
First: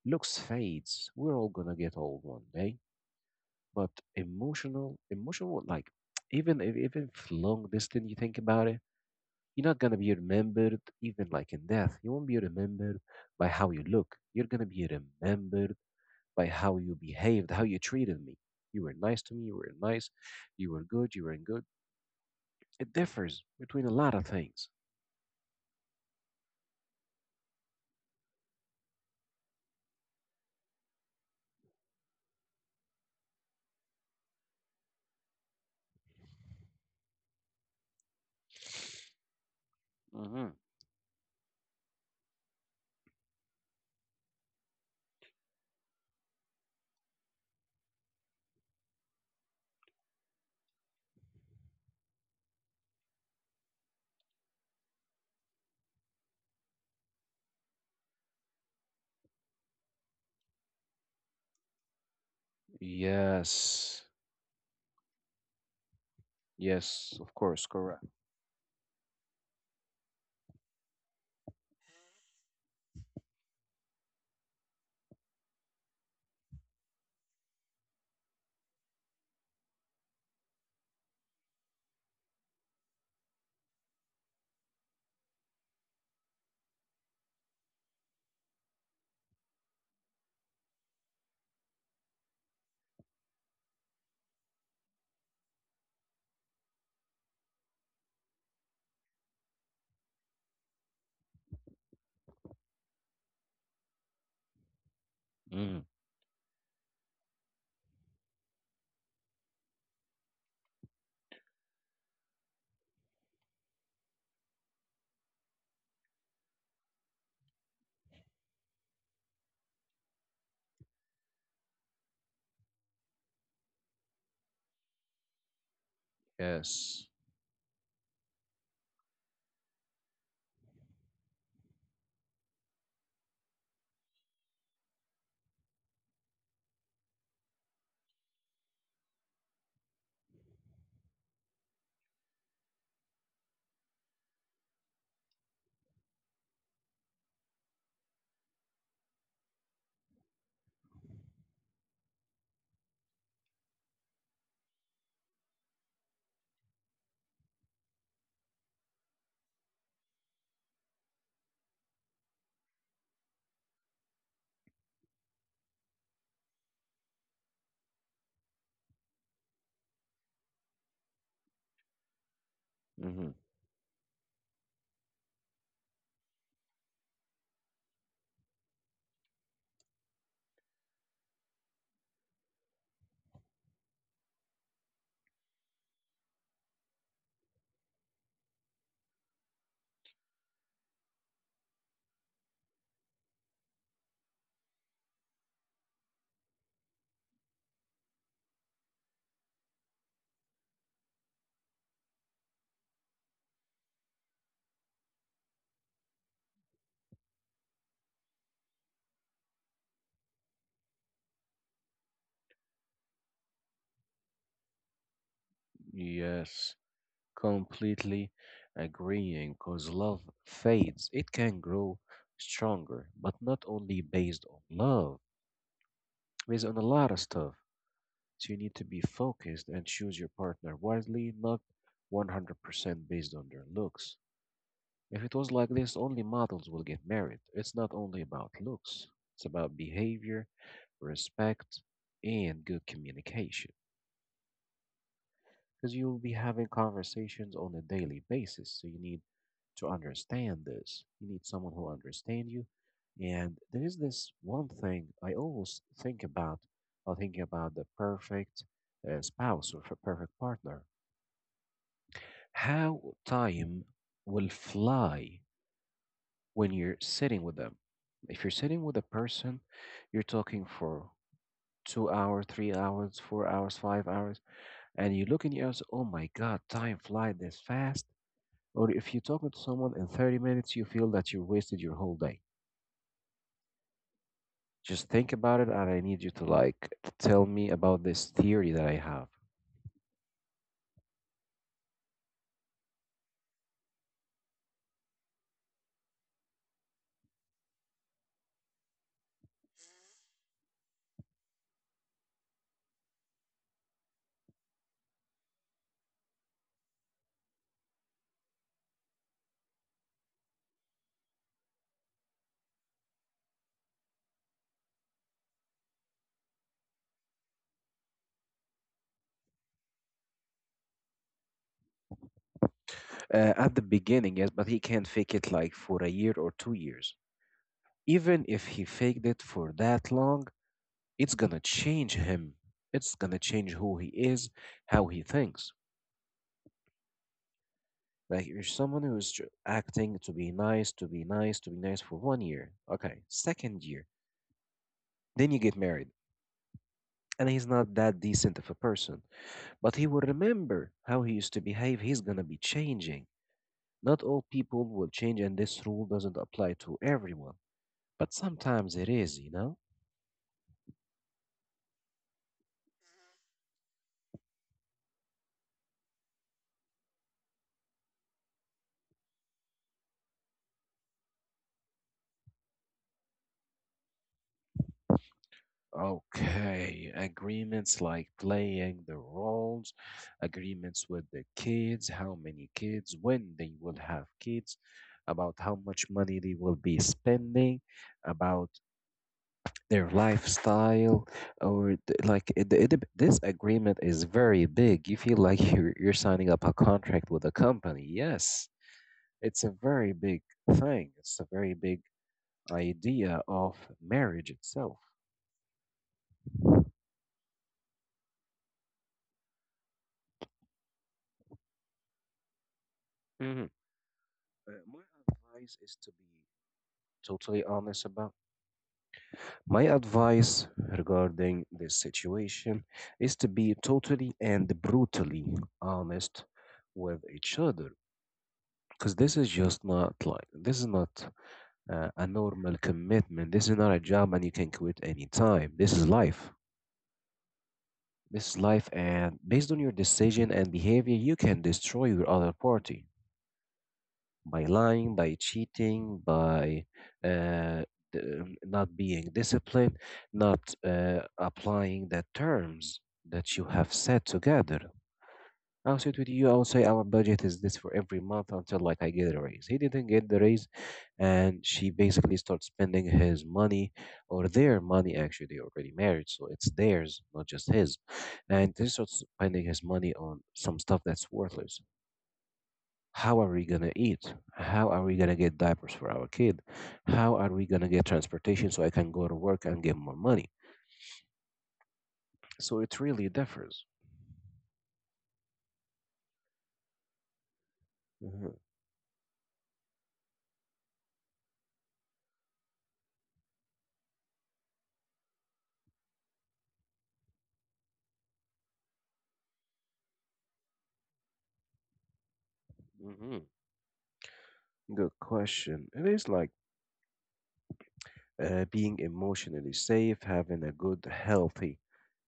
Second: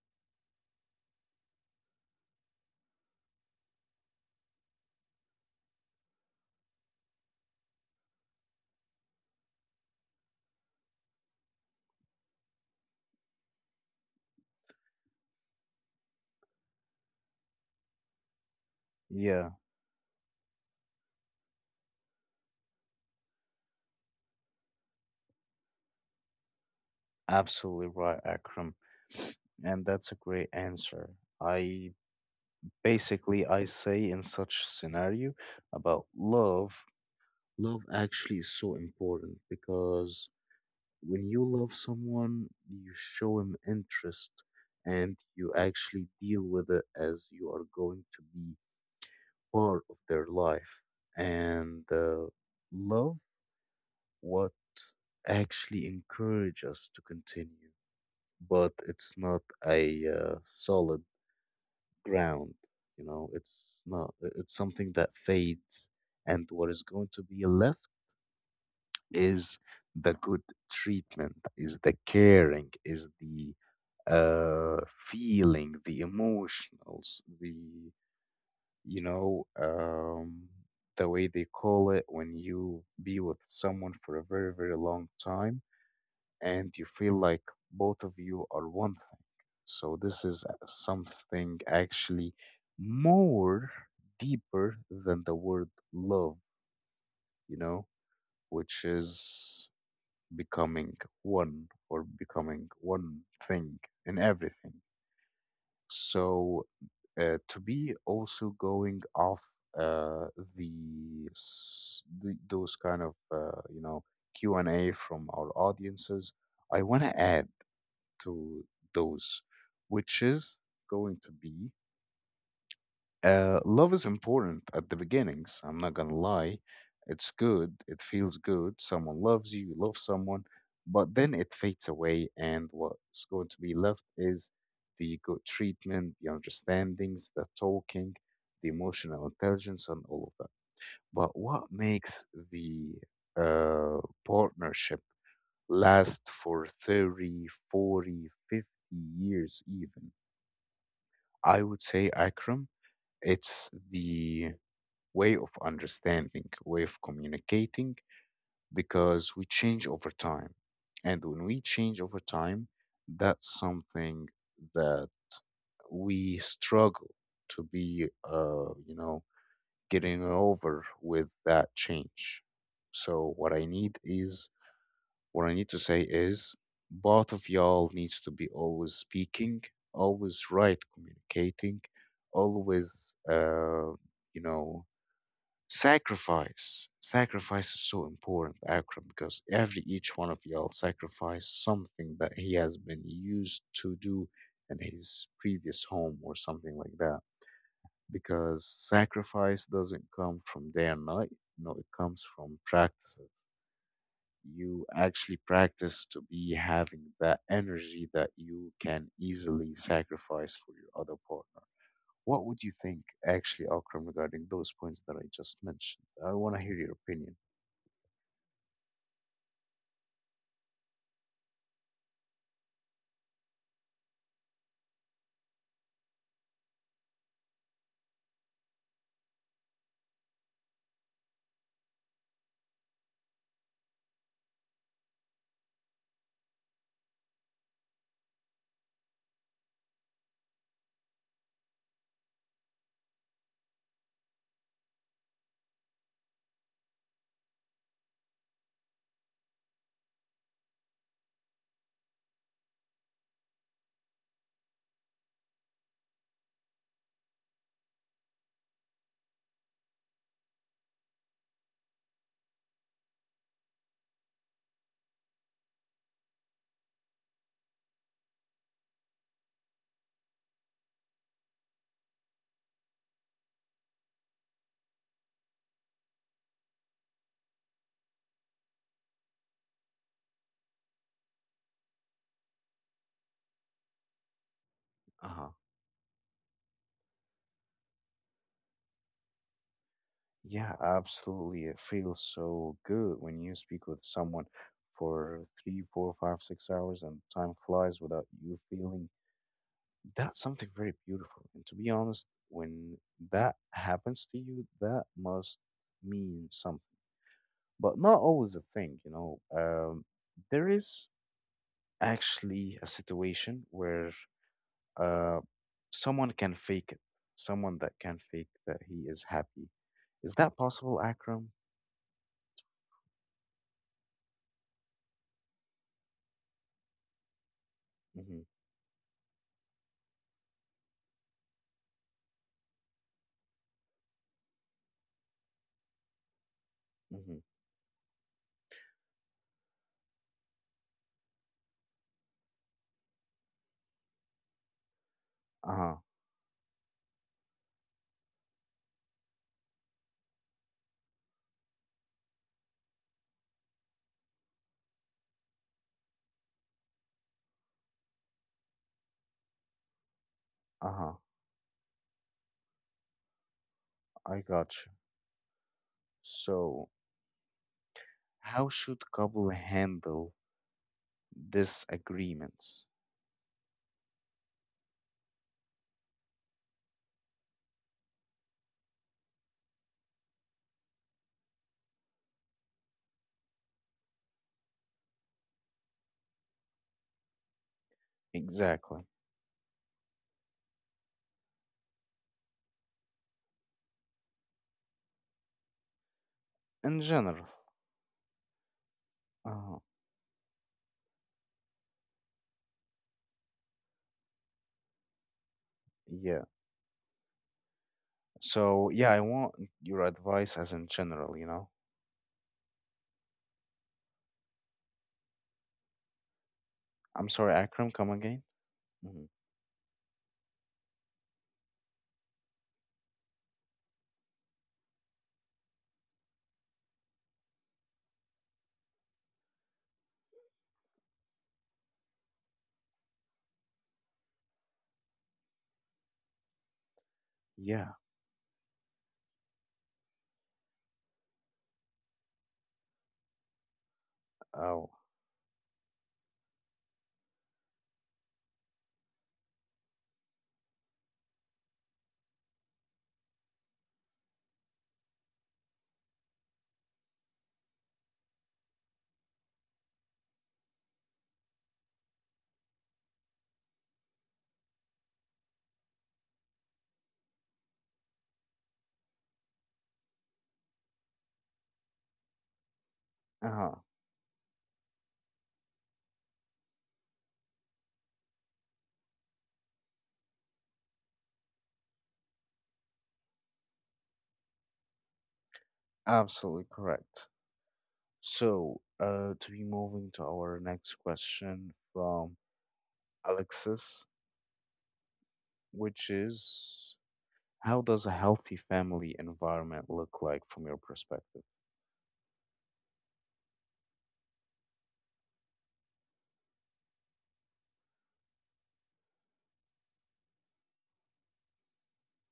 Looks fades. We're all gonna get old one day, but emotional, emotional, like [TSK] even if long distance, you think about it, you're not gonna be remembered even like in death. You won't be remembered by how you look. You're gonna be remembered by how you behaved, how you treated me. You were nice to me. Yeah. You were nice. You were good. You were good. It differs between a lot of things. Absolutely right, Akram. And that's a great answer. I basically I say in such scenario about love, love actually is so important because Hmm. when you love someone, you show him interest and you actually deal with it as you are going to be part of their life. And love what actually encourage us to continue, but it's not a solid ground. You know, it's Yes. not, it's something that fades. And what is going Yes, to of be course, left correct. is the good treatment, is the caring, is the feeling, the emotionals, you know, um, the way they call it when you be with someone for a very, very long time and you feel like both of you are one thing. So this is something actually more deeper than the word love, you know, which is becoming one or becoming one thing in everything. Mm, So to be also going off uh, the, s- the those kind of Q and A from our audiences, I want to add to those, which is going to be love is important at the beginnings. I'm not gonna lie. yes. It's good, it feels good. Someone loves you, you love someone, but then it fades away, and what's going to be left is the good treatment, the understandings, the talking, the emotional intelligence, and all of that. But what makes the uh, partnership last for 30, 40, 50 years even. I would say Akram, it's the way of understanding, way of communicating, because we change over time. And when we change over time, that's something that we struggle to be, getting over with that change. So Hmm. What I need to say is both of y'all needs to be always speaking, always right communicating, always you know sacrifice. Sacrifice is so important, Akram, because every each one of y'all sacrificed something that he has been used to do in his previous home or something like that. Because sacrifice doesn't come from day and night. No, it comes from practices you actually practice to be having that energy that you can easily sacrifice for your other partner. What would you think, actually, Akram, regarding those points that I just mentioned? I want to hear Yes. your opinion. Completely agreeing because love fades. It can grow stronger, but not only based on love, based on a lot of stuff. So you need to be focused and choose your partner wisely, not 100% based on their looks. If it was like this, only models will get married. It's not only about looks, it's about behavior, respect, and good communication. Because you'll be having conversations on a daily basis, so you need to understand this. You need someone who understands you. And there is this one thing I always think about while thinking about the perfect spouse or perfect partner. How time will fly when you're sitting with them. If you're sitting with a person, you're talking for 2 hours, 3 hours, 4 hours, 5 hours, and you look in your eyes, oh my God, time flies this fast. Or if you're talking to someone in 30 minutes, you feel that you wasted your whole day. Just Uh think huh. about it, and I need you to like tell me about this theory that I have. Yeah, absolutely. It feels so good when you speak with someone for 3, 4, 5, 6 hours and time flies without you feeling that's something very beautiful. And to be honest, when that happens to you, that must mean something, but not always a thing, you know. There is actually a situation where uh, someone can fake it, someone that can fake that he is happy. Is that possible, Akram? At the beginning, yes, but he can't fake it like for a year or 2 years. Mm-hmm, Even if he faked it for that long, it's gonna change him. It's gonna change who he is, how he thinks. mm-hmm. Like you're someone who's acting to be nice, to be nice, to be nice for 1 year. Okay, second year, then you get Uh-huh, married, and he's not that decent of a person. But he will remember how he used to behave. He's gonna be changing. Not all people will change, and this rule doesn't apply to everyone. But sometimes it is, you know? uh-huh. I got you. So, how should couple handle disagreements? Okay, agreements like playing the roles, agreements with the kids, how many kids, when they will have kids, about how much money they will be spending, about Exactly. their lifestyle or like this agreement is very big. You feel like [LAUGHS] you're signing up a In contract with general. a company. Yes, it's a Uh-huh. very big thing. It's a very big idea of marriage itself. Yeah. So, yeah, I want your advice as in general, you know? Hmm. My advice is to be I'm sorry, totally Akram, honest come about. again? Hmm. My advice regarding this situation is to be totally and brutally honest with each other, because this is just not like this is not a normal commitment. This is not a job and you can quit anytime. This is life. Yeah. This is life, and based on your decision and behavior, you can destroy your other party by Oh, lying, by cheating, by uh, not being disciplined, not applying the terms that you have set together. I'll sit with you. I'll say our budget is this for every month until like I get a raise. He didn't get the raise, and she basically starts spending his money or their money. Actually, they already married, so it's theirs, not just his. And they start spending his money on some stuff that's worthless. How are we uh-huh. gonna eat? How are we gonna get diapers for our kid? How are we gonna get transportation so I can go to work and get more money? So it really differs. Absolutely correct. Hmm. So, to be moving to our next question from Alexis, which is, how does a healthy family environment look like from your perspective? Hmm. Good question. It is like being emotionally safe, having a good, healthy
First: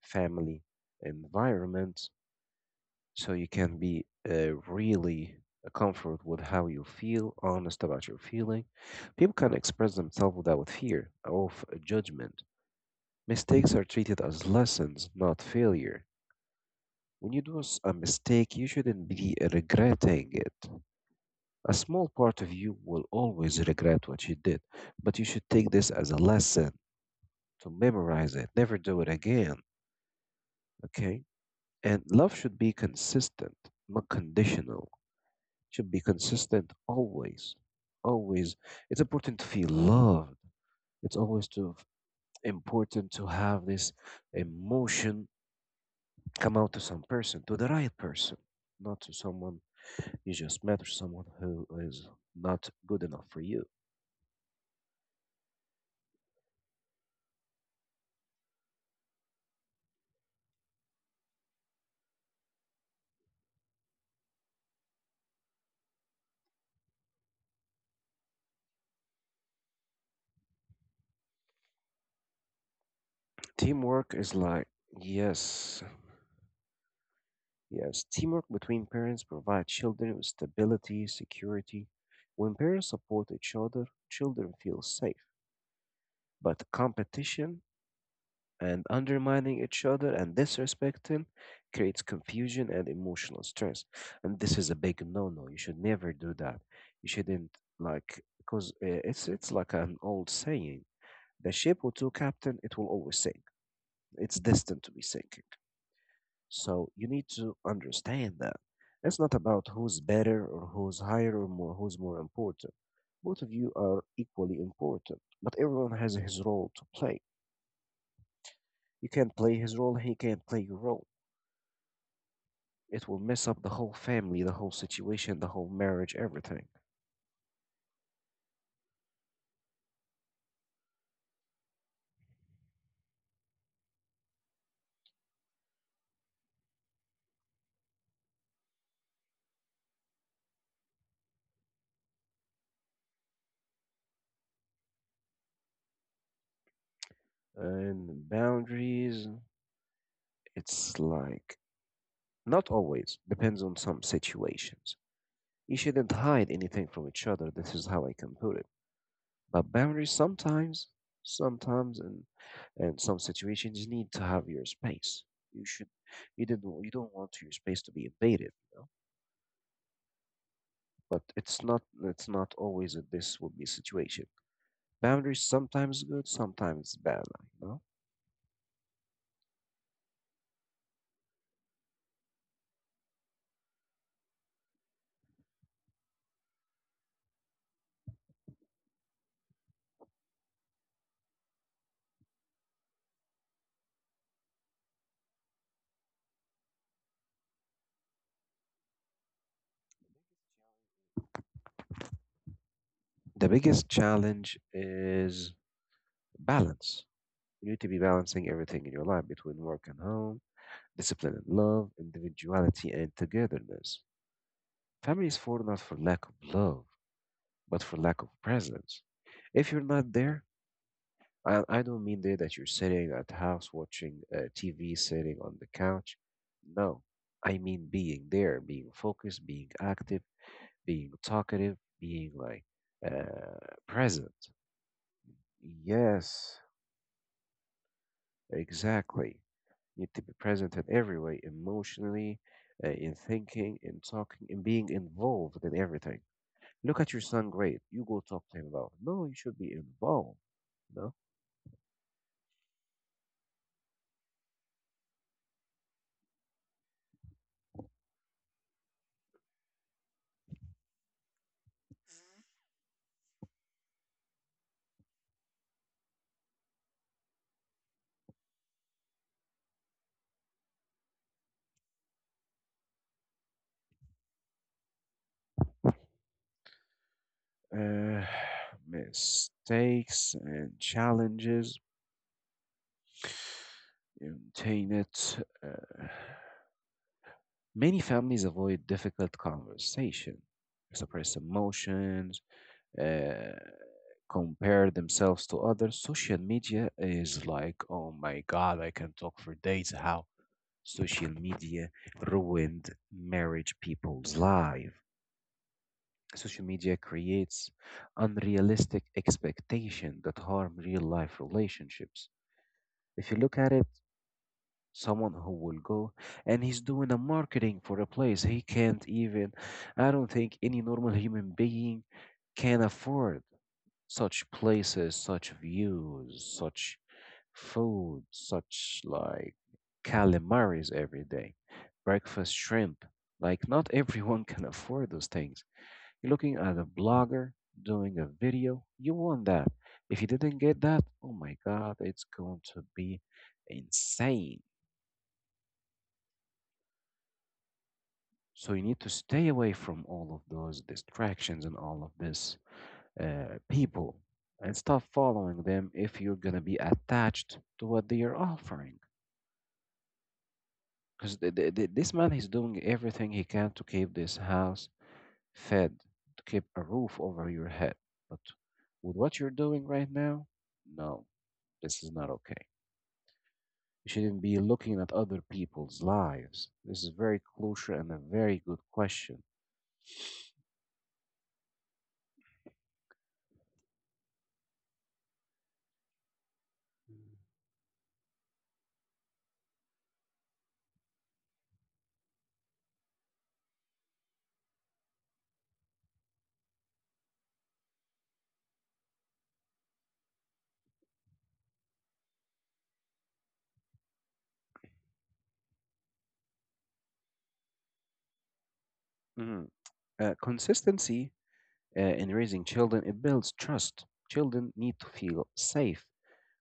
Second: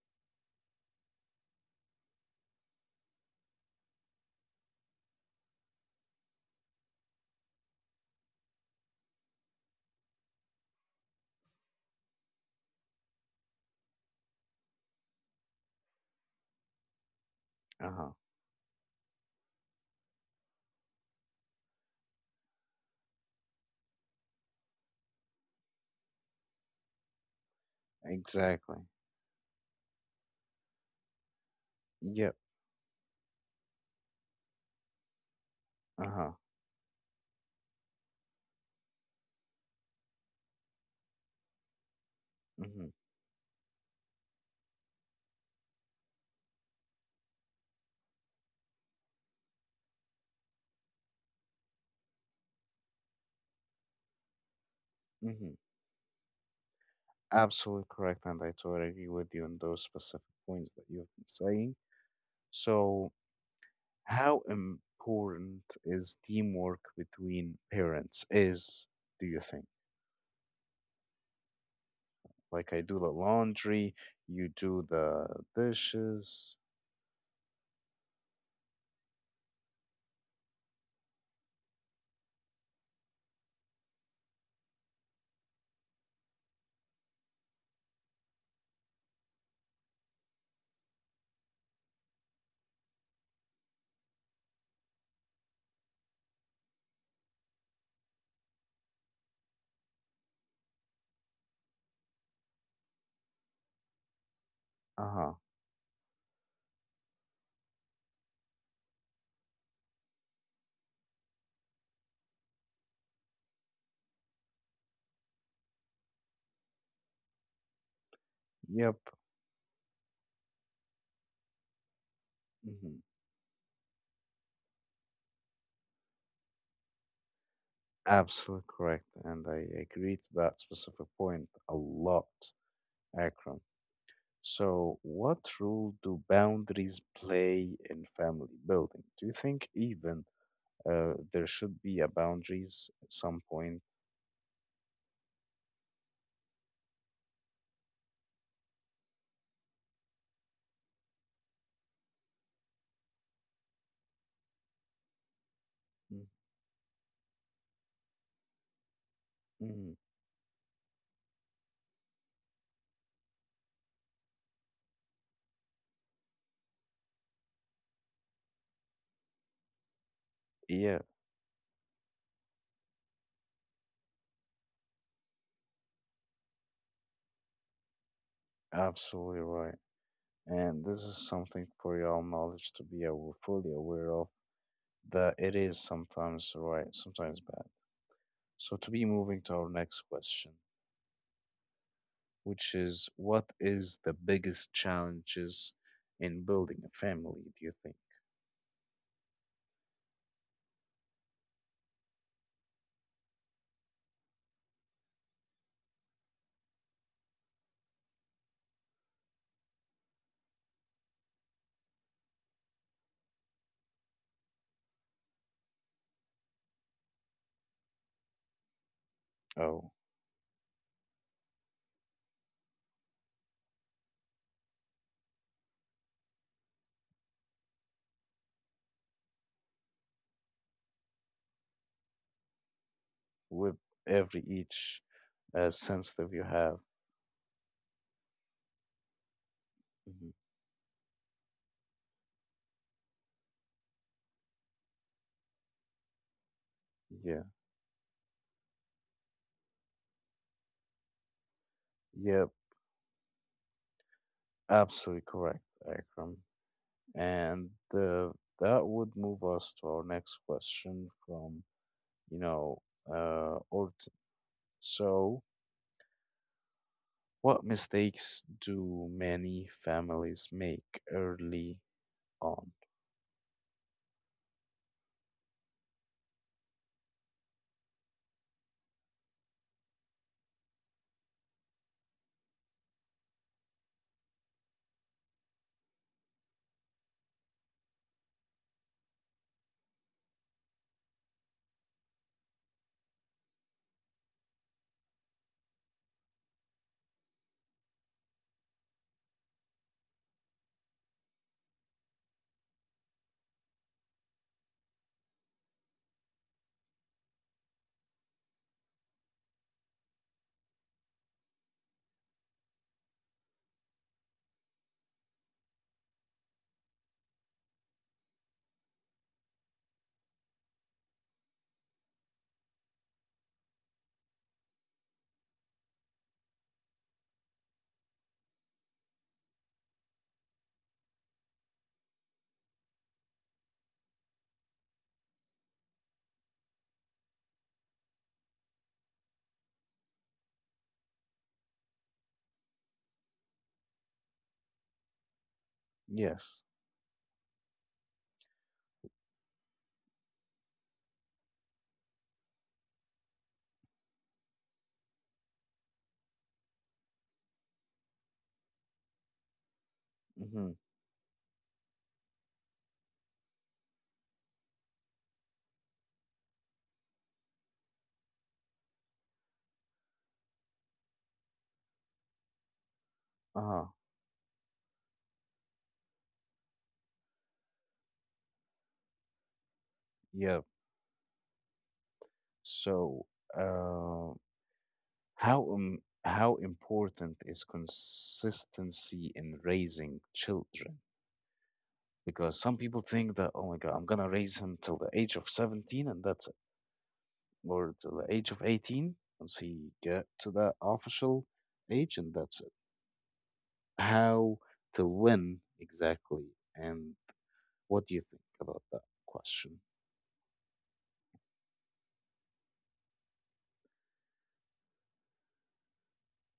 family environment, so you can be really comfort with how you feel, honest about your feeling. People can express themselves without fear of judgment. Mistakes are treated as lessons, not failure. When you do a Uh-huh. mistake, you shouldn't be regretting it. A small part of you will always regret what you did, but you should take this as a lesson to memorize it, never Exactly. do it again. Okay. And love Yep. should be consistent, not conditional. It should be Uh-huh. consistent always. Always. It's important to feel loved. It's always to Mm-hmm. important to have this emotion come out to some person, to the right person, not to someone you just met or someone who is not good enough for you. Mm-hmm. Absolutely correct, and I totally agree with you on those specific points that you've been saying. So, how important is teamwork between parents is, do you think? Like I do the laundry, Teamwork is you like do the yes, dishes. yes, teamwork between parents provides children with stability, security. When parents support each other, children feel safe. But competition and undermining each other and disrespecting creates confusion and emotional stress. And this is a big no-no. You should never do that. You shouldn't like because it's like an old saying: "The ship with two captain, it will always sink. It's destined to be Uh-huh. sink." So you need to understand that it's not about who's better or who's higher or more, who's more important. Both of you are equally important, but everyone has his role to play. Yep. You can't play his role, he can't play your role. Hmm. It will mess up the whole family, the whole situation, the whole marriage, everything. Absolutely correct. And I agree to that specific point a lot, Akram. So, what role do boundaries play in family building? Do you think even there should be a boundaries at some point? And boundaries, it's like not always, depends on some situations. You shouldn't hide anything from each other. This is how I can put it. But Mm-hmm. boundaries sometimes, sometimes and and some situations you need to have your space. You should you don't want your space to be invaded, you know? Yeah, But it's not always that this will be situation. Boundaries sometimes good, sometimes bad, like, you know? absolutely right. And this is something for your knowledge to be fully aware of that it is sometimes right, sometimes bad. So, to be moving to our next question, which is what is the biggest challenges in building a family, do you think? The biggest challenge is balance. You need to be balancing everything in your life between work and home, discipline and love, individuality and togetherness. Families fall not for lack of love, but for lack of presence. If you're Oh, not there, I don't mean there that you're sitting at house watching TV, sitting on the couch. No, I mean being there, being focused, being active, being talkative, being like with present. every each sensitive you Yes, have. exactly. You need to be Mhm. present in every way, emotionally, in thinking, in talking, in being involved in everything. Look at your Yeah, son, great. You go talk to him about. No, you should be involved. No. yeah, absolutely correct, Akram. And that would move us to our next question from, you know, or so, what mistakes do many families make early on? uh, Mistakes and challenges contain it. Uh, Many families avoid difficult conversation, suppress emotions, uh, compare themselves to others. Social media is like, oh my God, I can talk for days. How social media ruined marriage people's life. Social media creates unrealistic expectation that harm real life relationships. If you look at it, someone who will go and he's doing a marketing for a place he can't even, I don't think any normal human being can afford such places, such views, such food, such like calamaris every day, breakfast shrimp. Like, not everyone [LAUGHS] can afford those things. You're looking at a blogger doing a video, you want that. If you didn't get that, oh my God, it's going to be insane. Yes. So you need to stay away from all of those distractions and all of this people and stop following them if you're going to be attached to what they are offering. Mm-hmm. Because th th th this man is doing everything he can to keep this house fed, to keep a roof over your head. But with what you're doing right now, no, this is not okay. Uh-huh. You shouldn't be looking at other people's lives. This is very crucial and a very good question. Yeah. So, uh, how Mm. important is consistency in raising children? Because some people think that, oh my God, I'm gonna raise him till the age of 17 and that's it, or till the age of 18 once he get to that official age and that's it. How to when exactly and what do you think about that Mhm. question? Consistency in raising children, it builds trust. Children need to feel safe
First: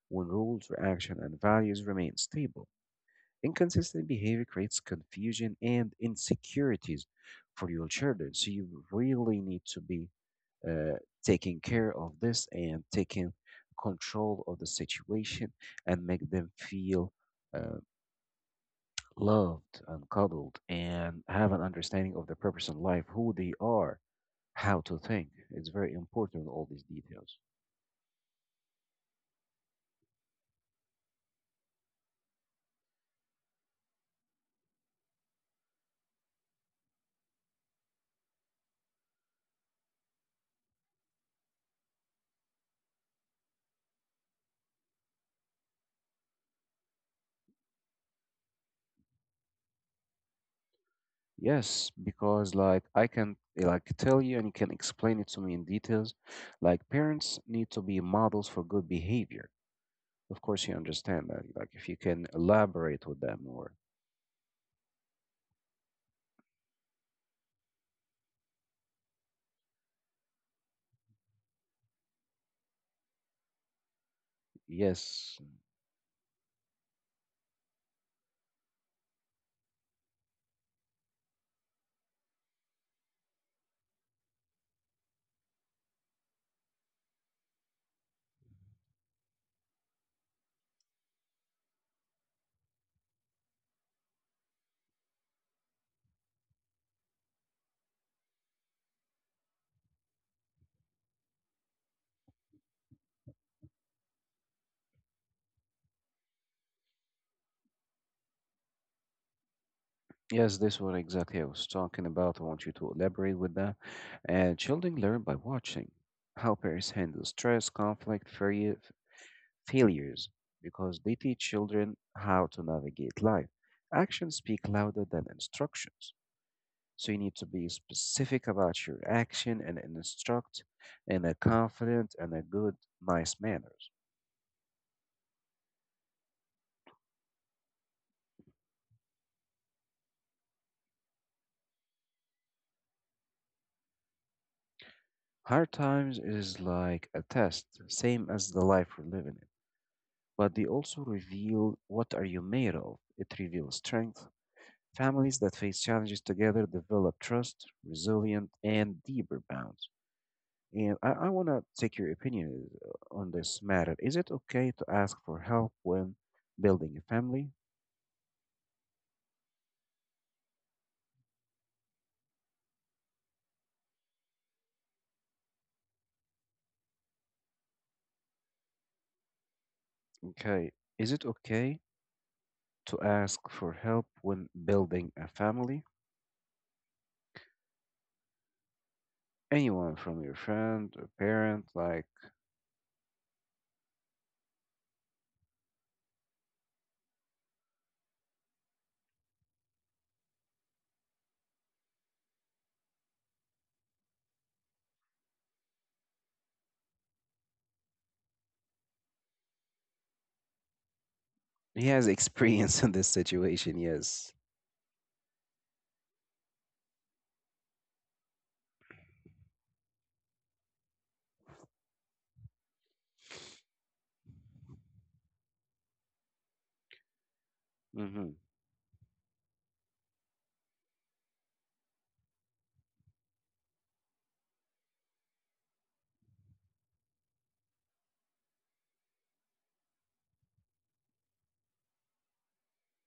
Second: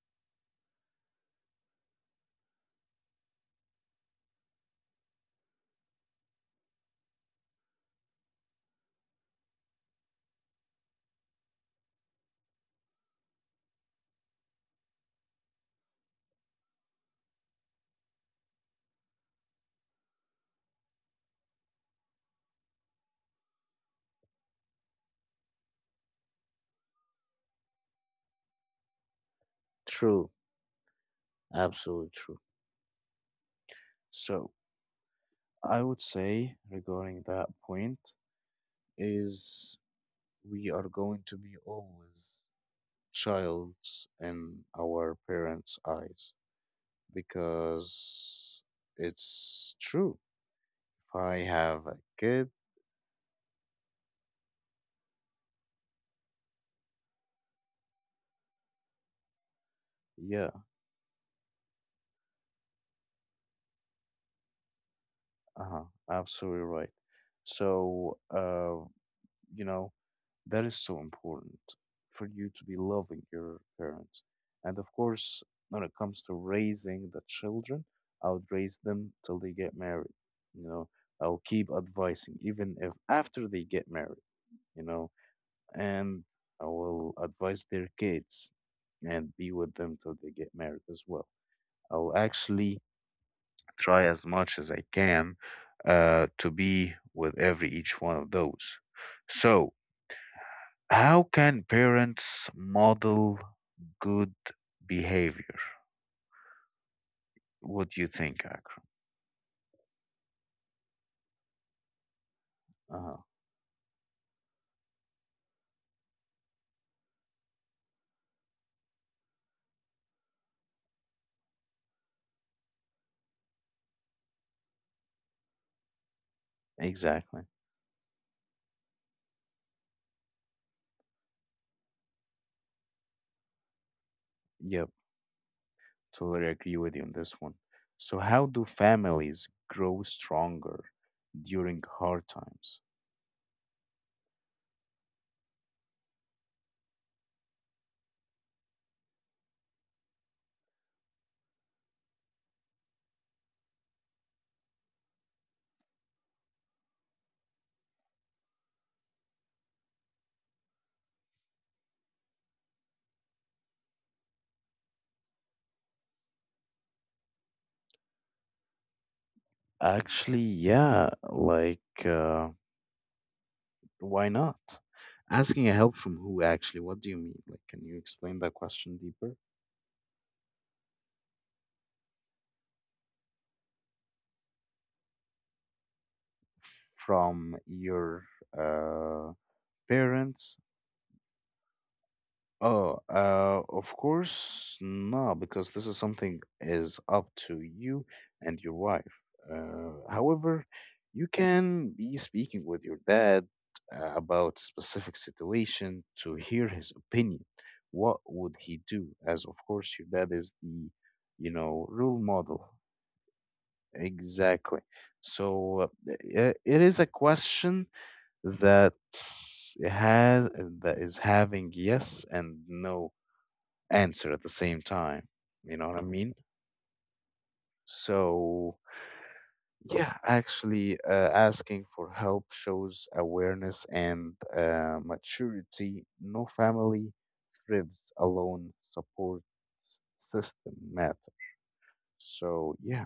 when rules, reaction, and values remain stable. Inconsistent behavior creates confusion and insecurities for your children. So you really need to be uh, taking care of this and taking control of the situation and make them feel uh, loved and cuddled and have an understanding of their purpose in life, who they are, how to think. It's very important, all these details. True, absolutely true. So I would say regarding that point is we are going to be always childs in our parents' eyes because it's true. If I have Yes, a kid, because like I can like tell you and you can explain it to me in details. Like parents need to be models for good behavior. Of yeah, course, you understand that. Like if you can elaborate with them more. uh-huh, absolutely right. So you know, that is so important for you to be loving your parents. And of course, Yes, when it comes to raising the children, I would raise them till they get married. You know, I'll keep advising, even if after they get married, you know, and I will advise their kids and be with them till they get married as well. I'll actually try as much as I can to be with every each one of those. So, how can parents model good behavior? What do you think, Akram? yes, this what exactly I was talking about. I want you to Uh-huh. elaborate with that. And children learn by watching how parents handle stress, conflict, failures, because they teach children how to navigate life. Actions speak louder than instructions. So you need to Exactly. be specific about your action and instruct in a confident and a good, nice manners. Yep. Totally agree with you on this one. So, how do families grow stronger during hard times? Hard times is like a test, same as the life we're living in. But they also reveal what are you made of. It reveals strength. Families that face challenges together develop trust, resilience, and deeper bonds. And I want to take your opinion on this matter. Is it okay to ask for help when building a family? Actually, yeah. Like, why not? Asking a help from who? Actually, what do you mean? Like, can you explain that question deeper? Okay. Is it okay to ask for help when building a family? From your uh, Anyone from your parents. friend or parent, like Oh, of course, not, because this is something is up to you and your wife. However, you can be speaking with your dad about specific situation to hear his opinion. What would he do? As of course, your dad is the, you he know, has [LAUGHS] role model. experience in this situation, yes. Exactly. So it is a question that has that is having yes and no answer at the same time. You know what I mean? Hmm. So, yeah, actually, asking for help shows awareness and maturity. No family thrives alone, support system matter. So, yeah.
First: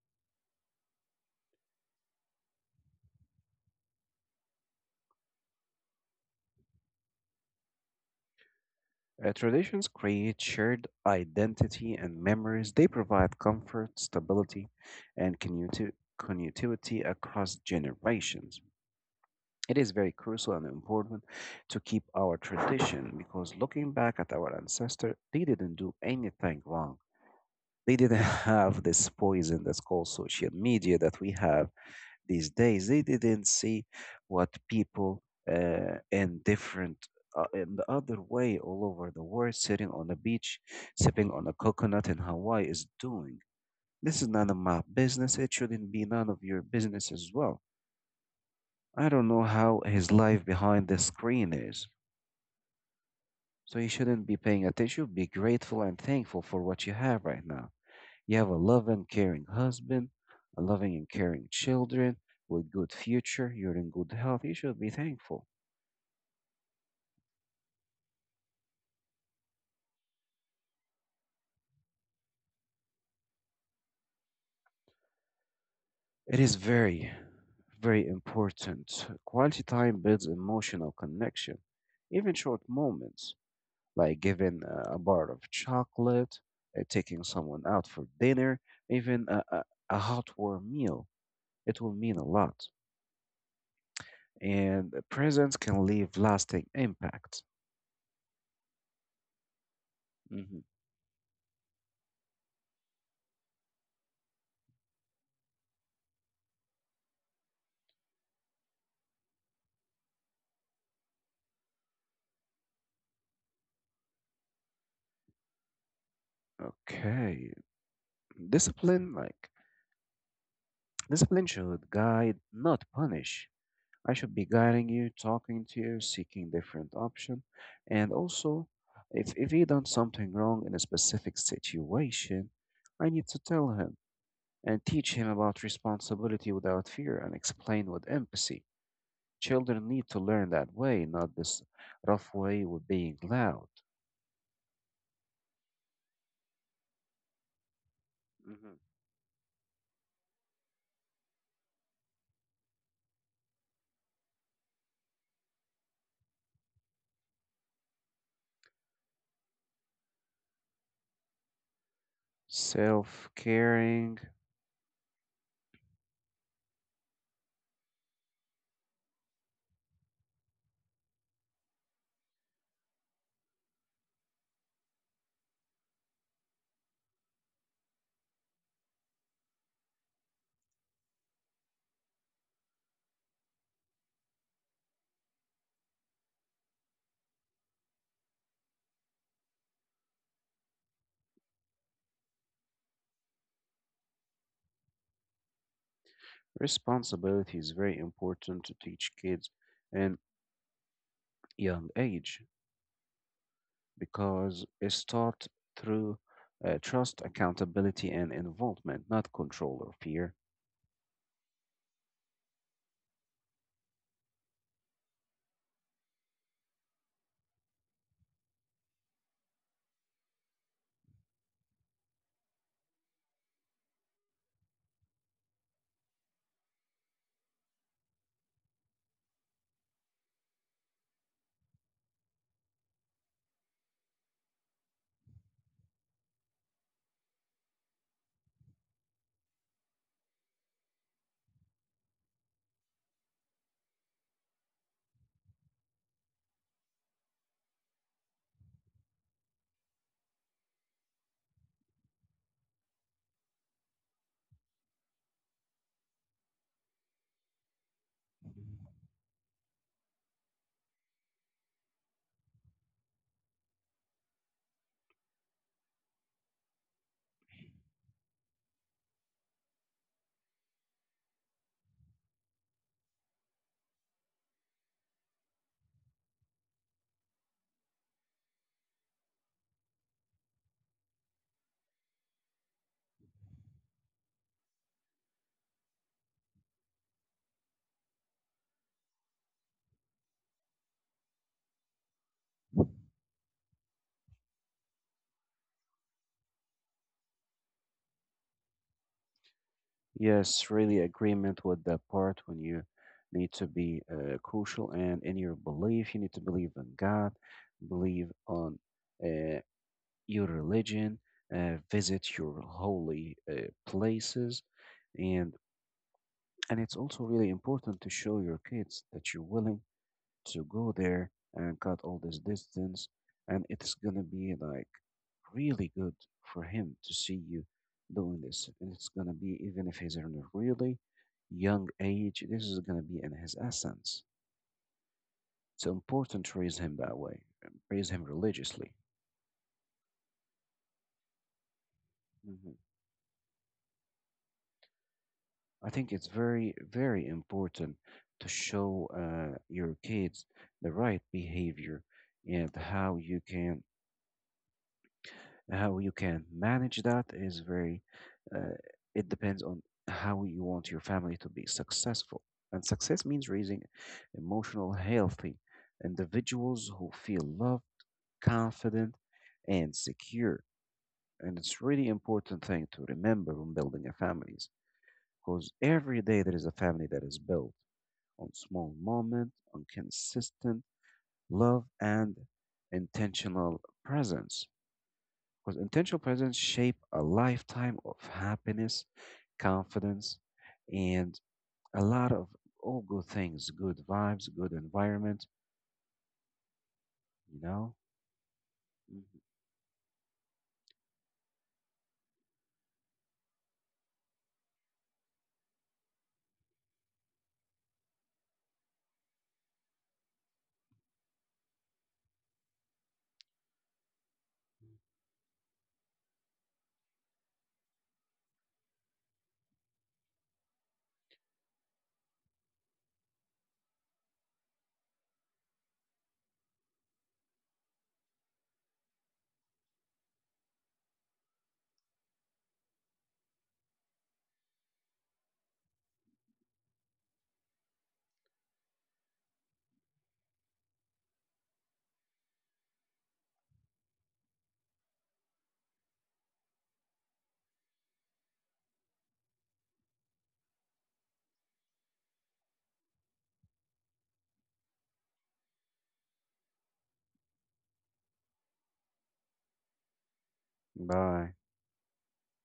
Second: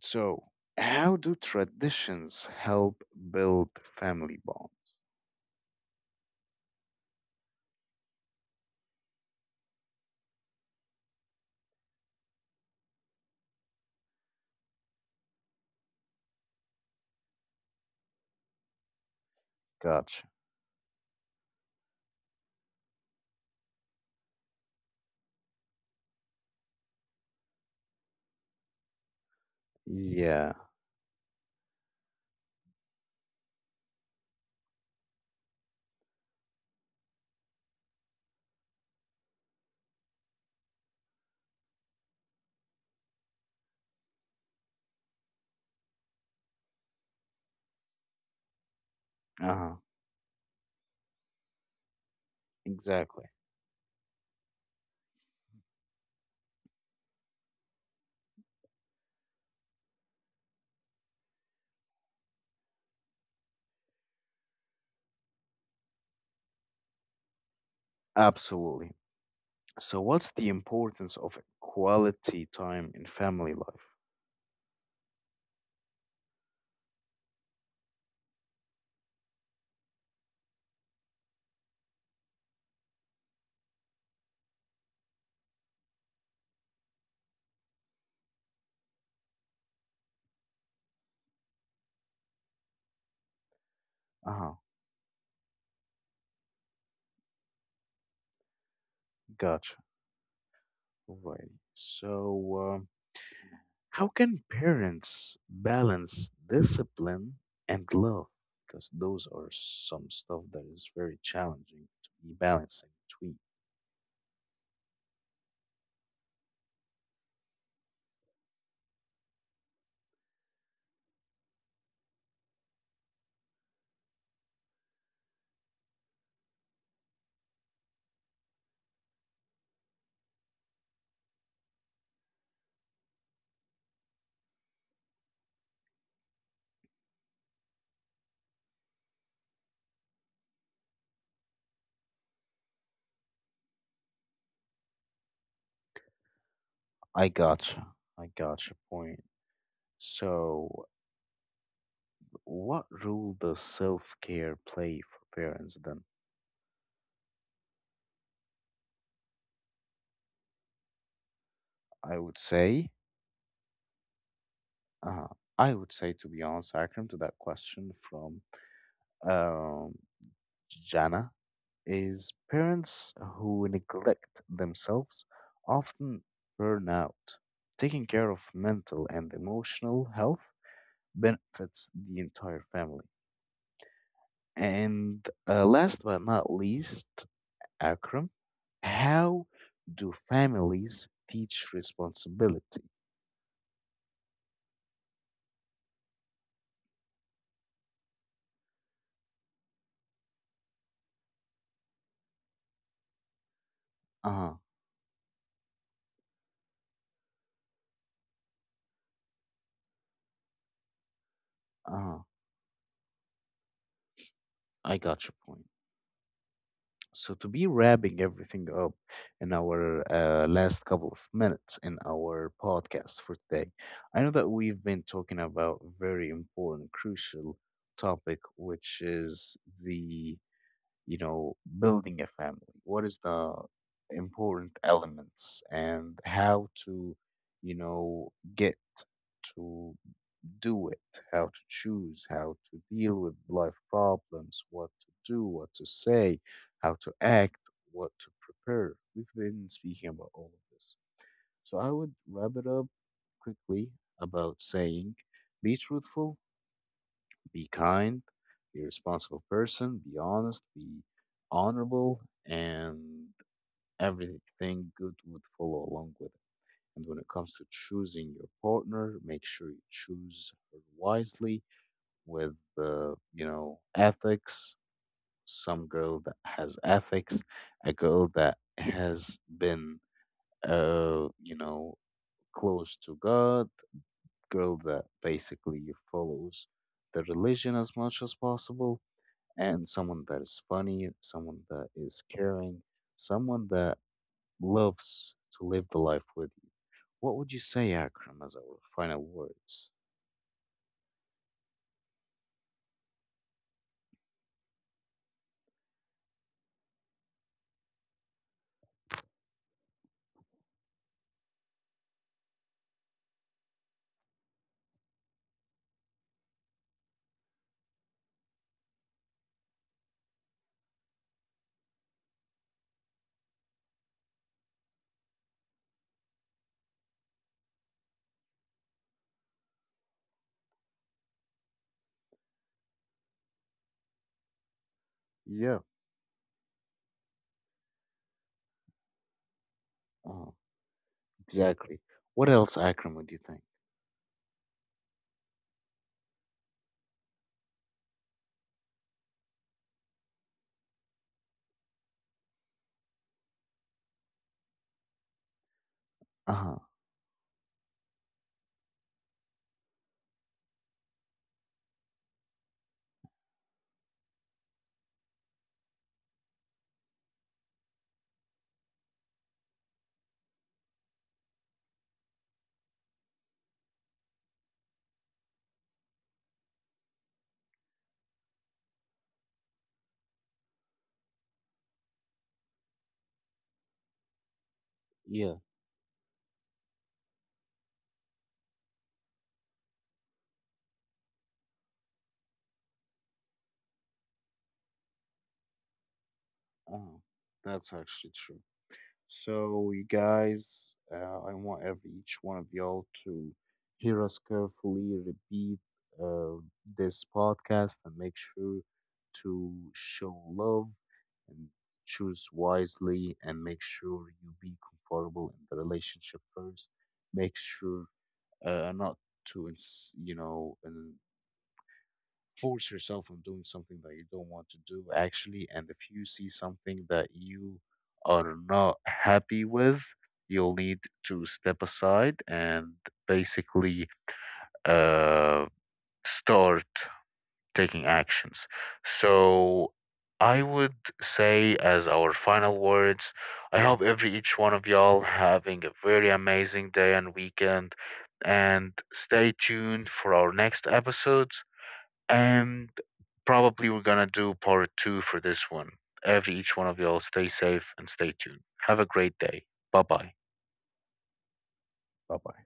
So, how do traditions help build family bond? Traditions create shared identity and memories. They provide comfort, stability, and continuity across generations. It is very Gotcha. crucial and important to keep our tradition because looking back at our ancestor, they didn't do anything wrong. They didn't have this poison that's called social Yeah. media that we have these days. They didn't see what people in different, in the other way, all over the world, sitting on a beach, sipping on a coconut in Hawaii is doing. This is none of my business. It shouldn't be none of your business as well. I don't know Uh huh. how his life behind the screen is. Exactly. So you shouldn't be paying attention. Be grateful and thankful for what you have right now. You have a loving, caring husband, a loving and caring children with good future. You're in good health. You should be thankful. Absolutely. So, what's the importance of quality time in family life? It is very, very important. Quality time builds emotional connection. Even short moments, like giving a bar of chocolate, taking someone out for dinner, even a hot warm meal, it will mean a lot. Ah, And presence can leave lasting impact. gotcha. Hmm. Alrighty. So, how can parents balance discipline and love? Because those are some stuff that is very challenging to be balancing between. Okay, discipline, like Discipline should guide, not punish. I should be guiding you, talking to you, seeking different option, and also, if he done something wrong in a specific situation, I need to tell him and teach him about responsibility without fear and explain with empathy. Children need to learn that way, not this rough way with being loud. I gotcha. I gotcha. Hmm. Point. So, what role does self care play for parents then? I would say, Self caring uh, I would say, to be honest, Akram, to that question from um, Jana is parents who neglect themselves often burn out. Taking care of mental and emotional health benefits the entire family. And last but not least, Akram, how do families teach responsibility? responsibility is very important to teach kids in young age, Uh huh, because it's taught through trust, accountability, and involvement, not control or fear. uh huh, I got your point. So, to be wrapping everything up in our last couple of minutes in our podcast for today, I know that we've been talking about very important, crucial topic, which is the, you know, building a family. What is the important elements and how to, you know, get to do it, how to choose, how to deal with life problems, what to do, what to say, how to act, what to prepare. We've been speaking about all of this. So I would wrap it up quickly about saying be truthful, be kind, be a responsible person, be honest, be honorable, and everything good would follow along with it. And when it comes to choosing your partner, make sure you choose her wisely with you know ethics, some girl that has ethics, a girl that has been you know close to God, girl that basically follows the religion as much as possible, and someone that is funny, someone that is caring, someone that loves to live the life with you. What would you say, Akram, as our final words? Yes, really agreement with that part when you need to be crucial and in your belief, you need to believe in God, believe on uh, your religion, visit your holy places, and it's also really important to show your kids that you're willing to go there and cut all this distance. And it's gonna be like really good for him to see you doing this. And it's gonna be, even if he's in a really young age, this is gonna be in his essence. Yeah. It's important to raise him that way, and raise him religiously. Oh, exactly. What Hmm. else, Akram, would you think? I think it's very, very important to show your kids the right behavior and how you can Uh huh. manage that is very, uh, it depends on how you want your family to be successful. And success means raising emotional, healthy individuals who feel loved, confident, and secure. And it's really important thing to remember when building a families, because every day there is a family that is built on small moment, on consistent love and intentional presence. Yeah. Because intentional presence shape a lifetime of happiness, confidence, and a lot of all good things, good vibes, good environment, Oh, you that's know? actually true. Mhm. So, you guys, I want every each one of y'all to hear us carefully, repeat uh, this podcast, and make sure to show love and choose wisely, and make sure you be comfortable in the relationship first. Make sure not to, you know, and force yourself on doing something that you don't want to do actually and if you see something that you are not happy with you'll need to step aside and basically uh, start taking actions so I would say as our final words I hope every each one of y'all having a very amazing day and weekend and stay tuned for our next episodes. And probably we're gonna do part two for this one. Every each one of y'all stay safe and stay tuned. Have a great day. Bye bye. Bye. Bye bye.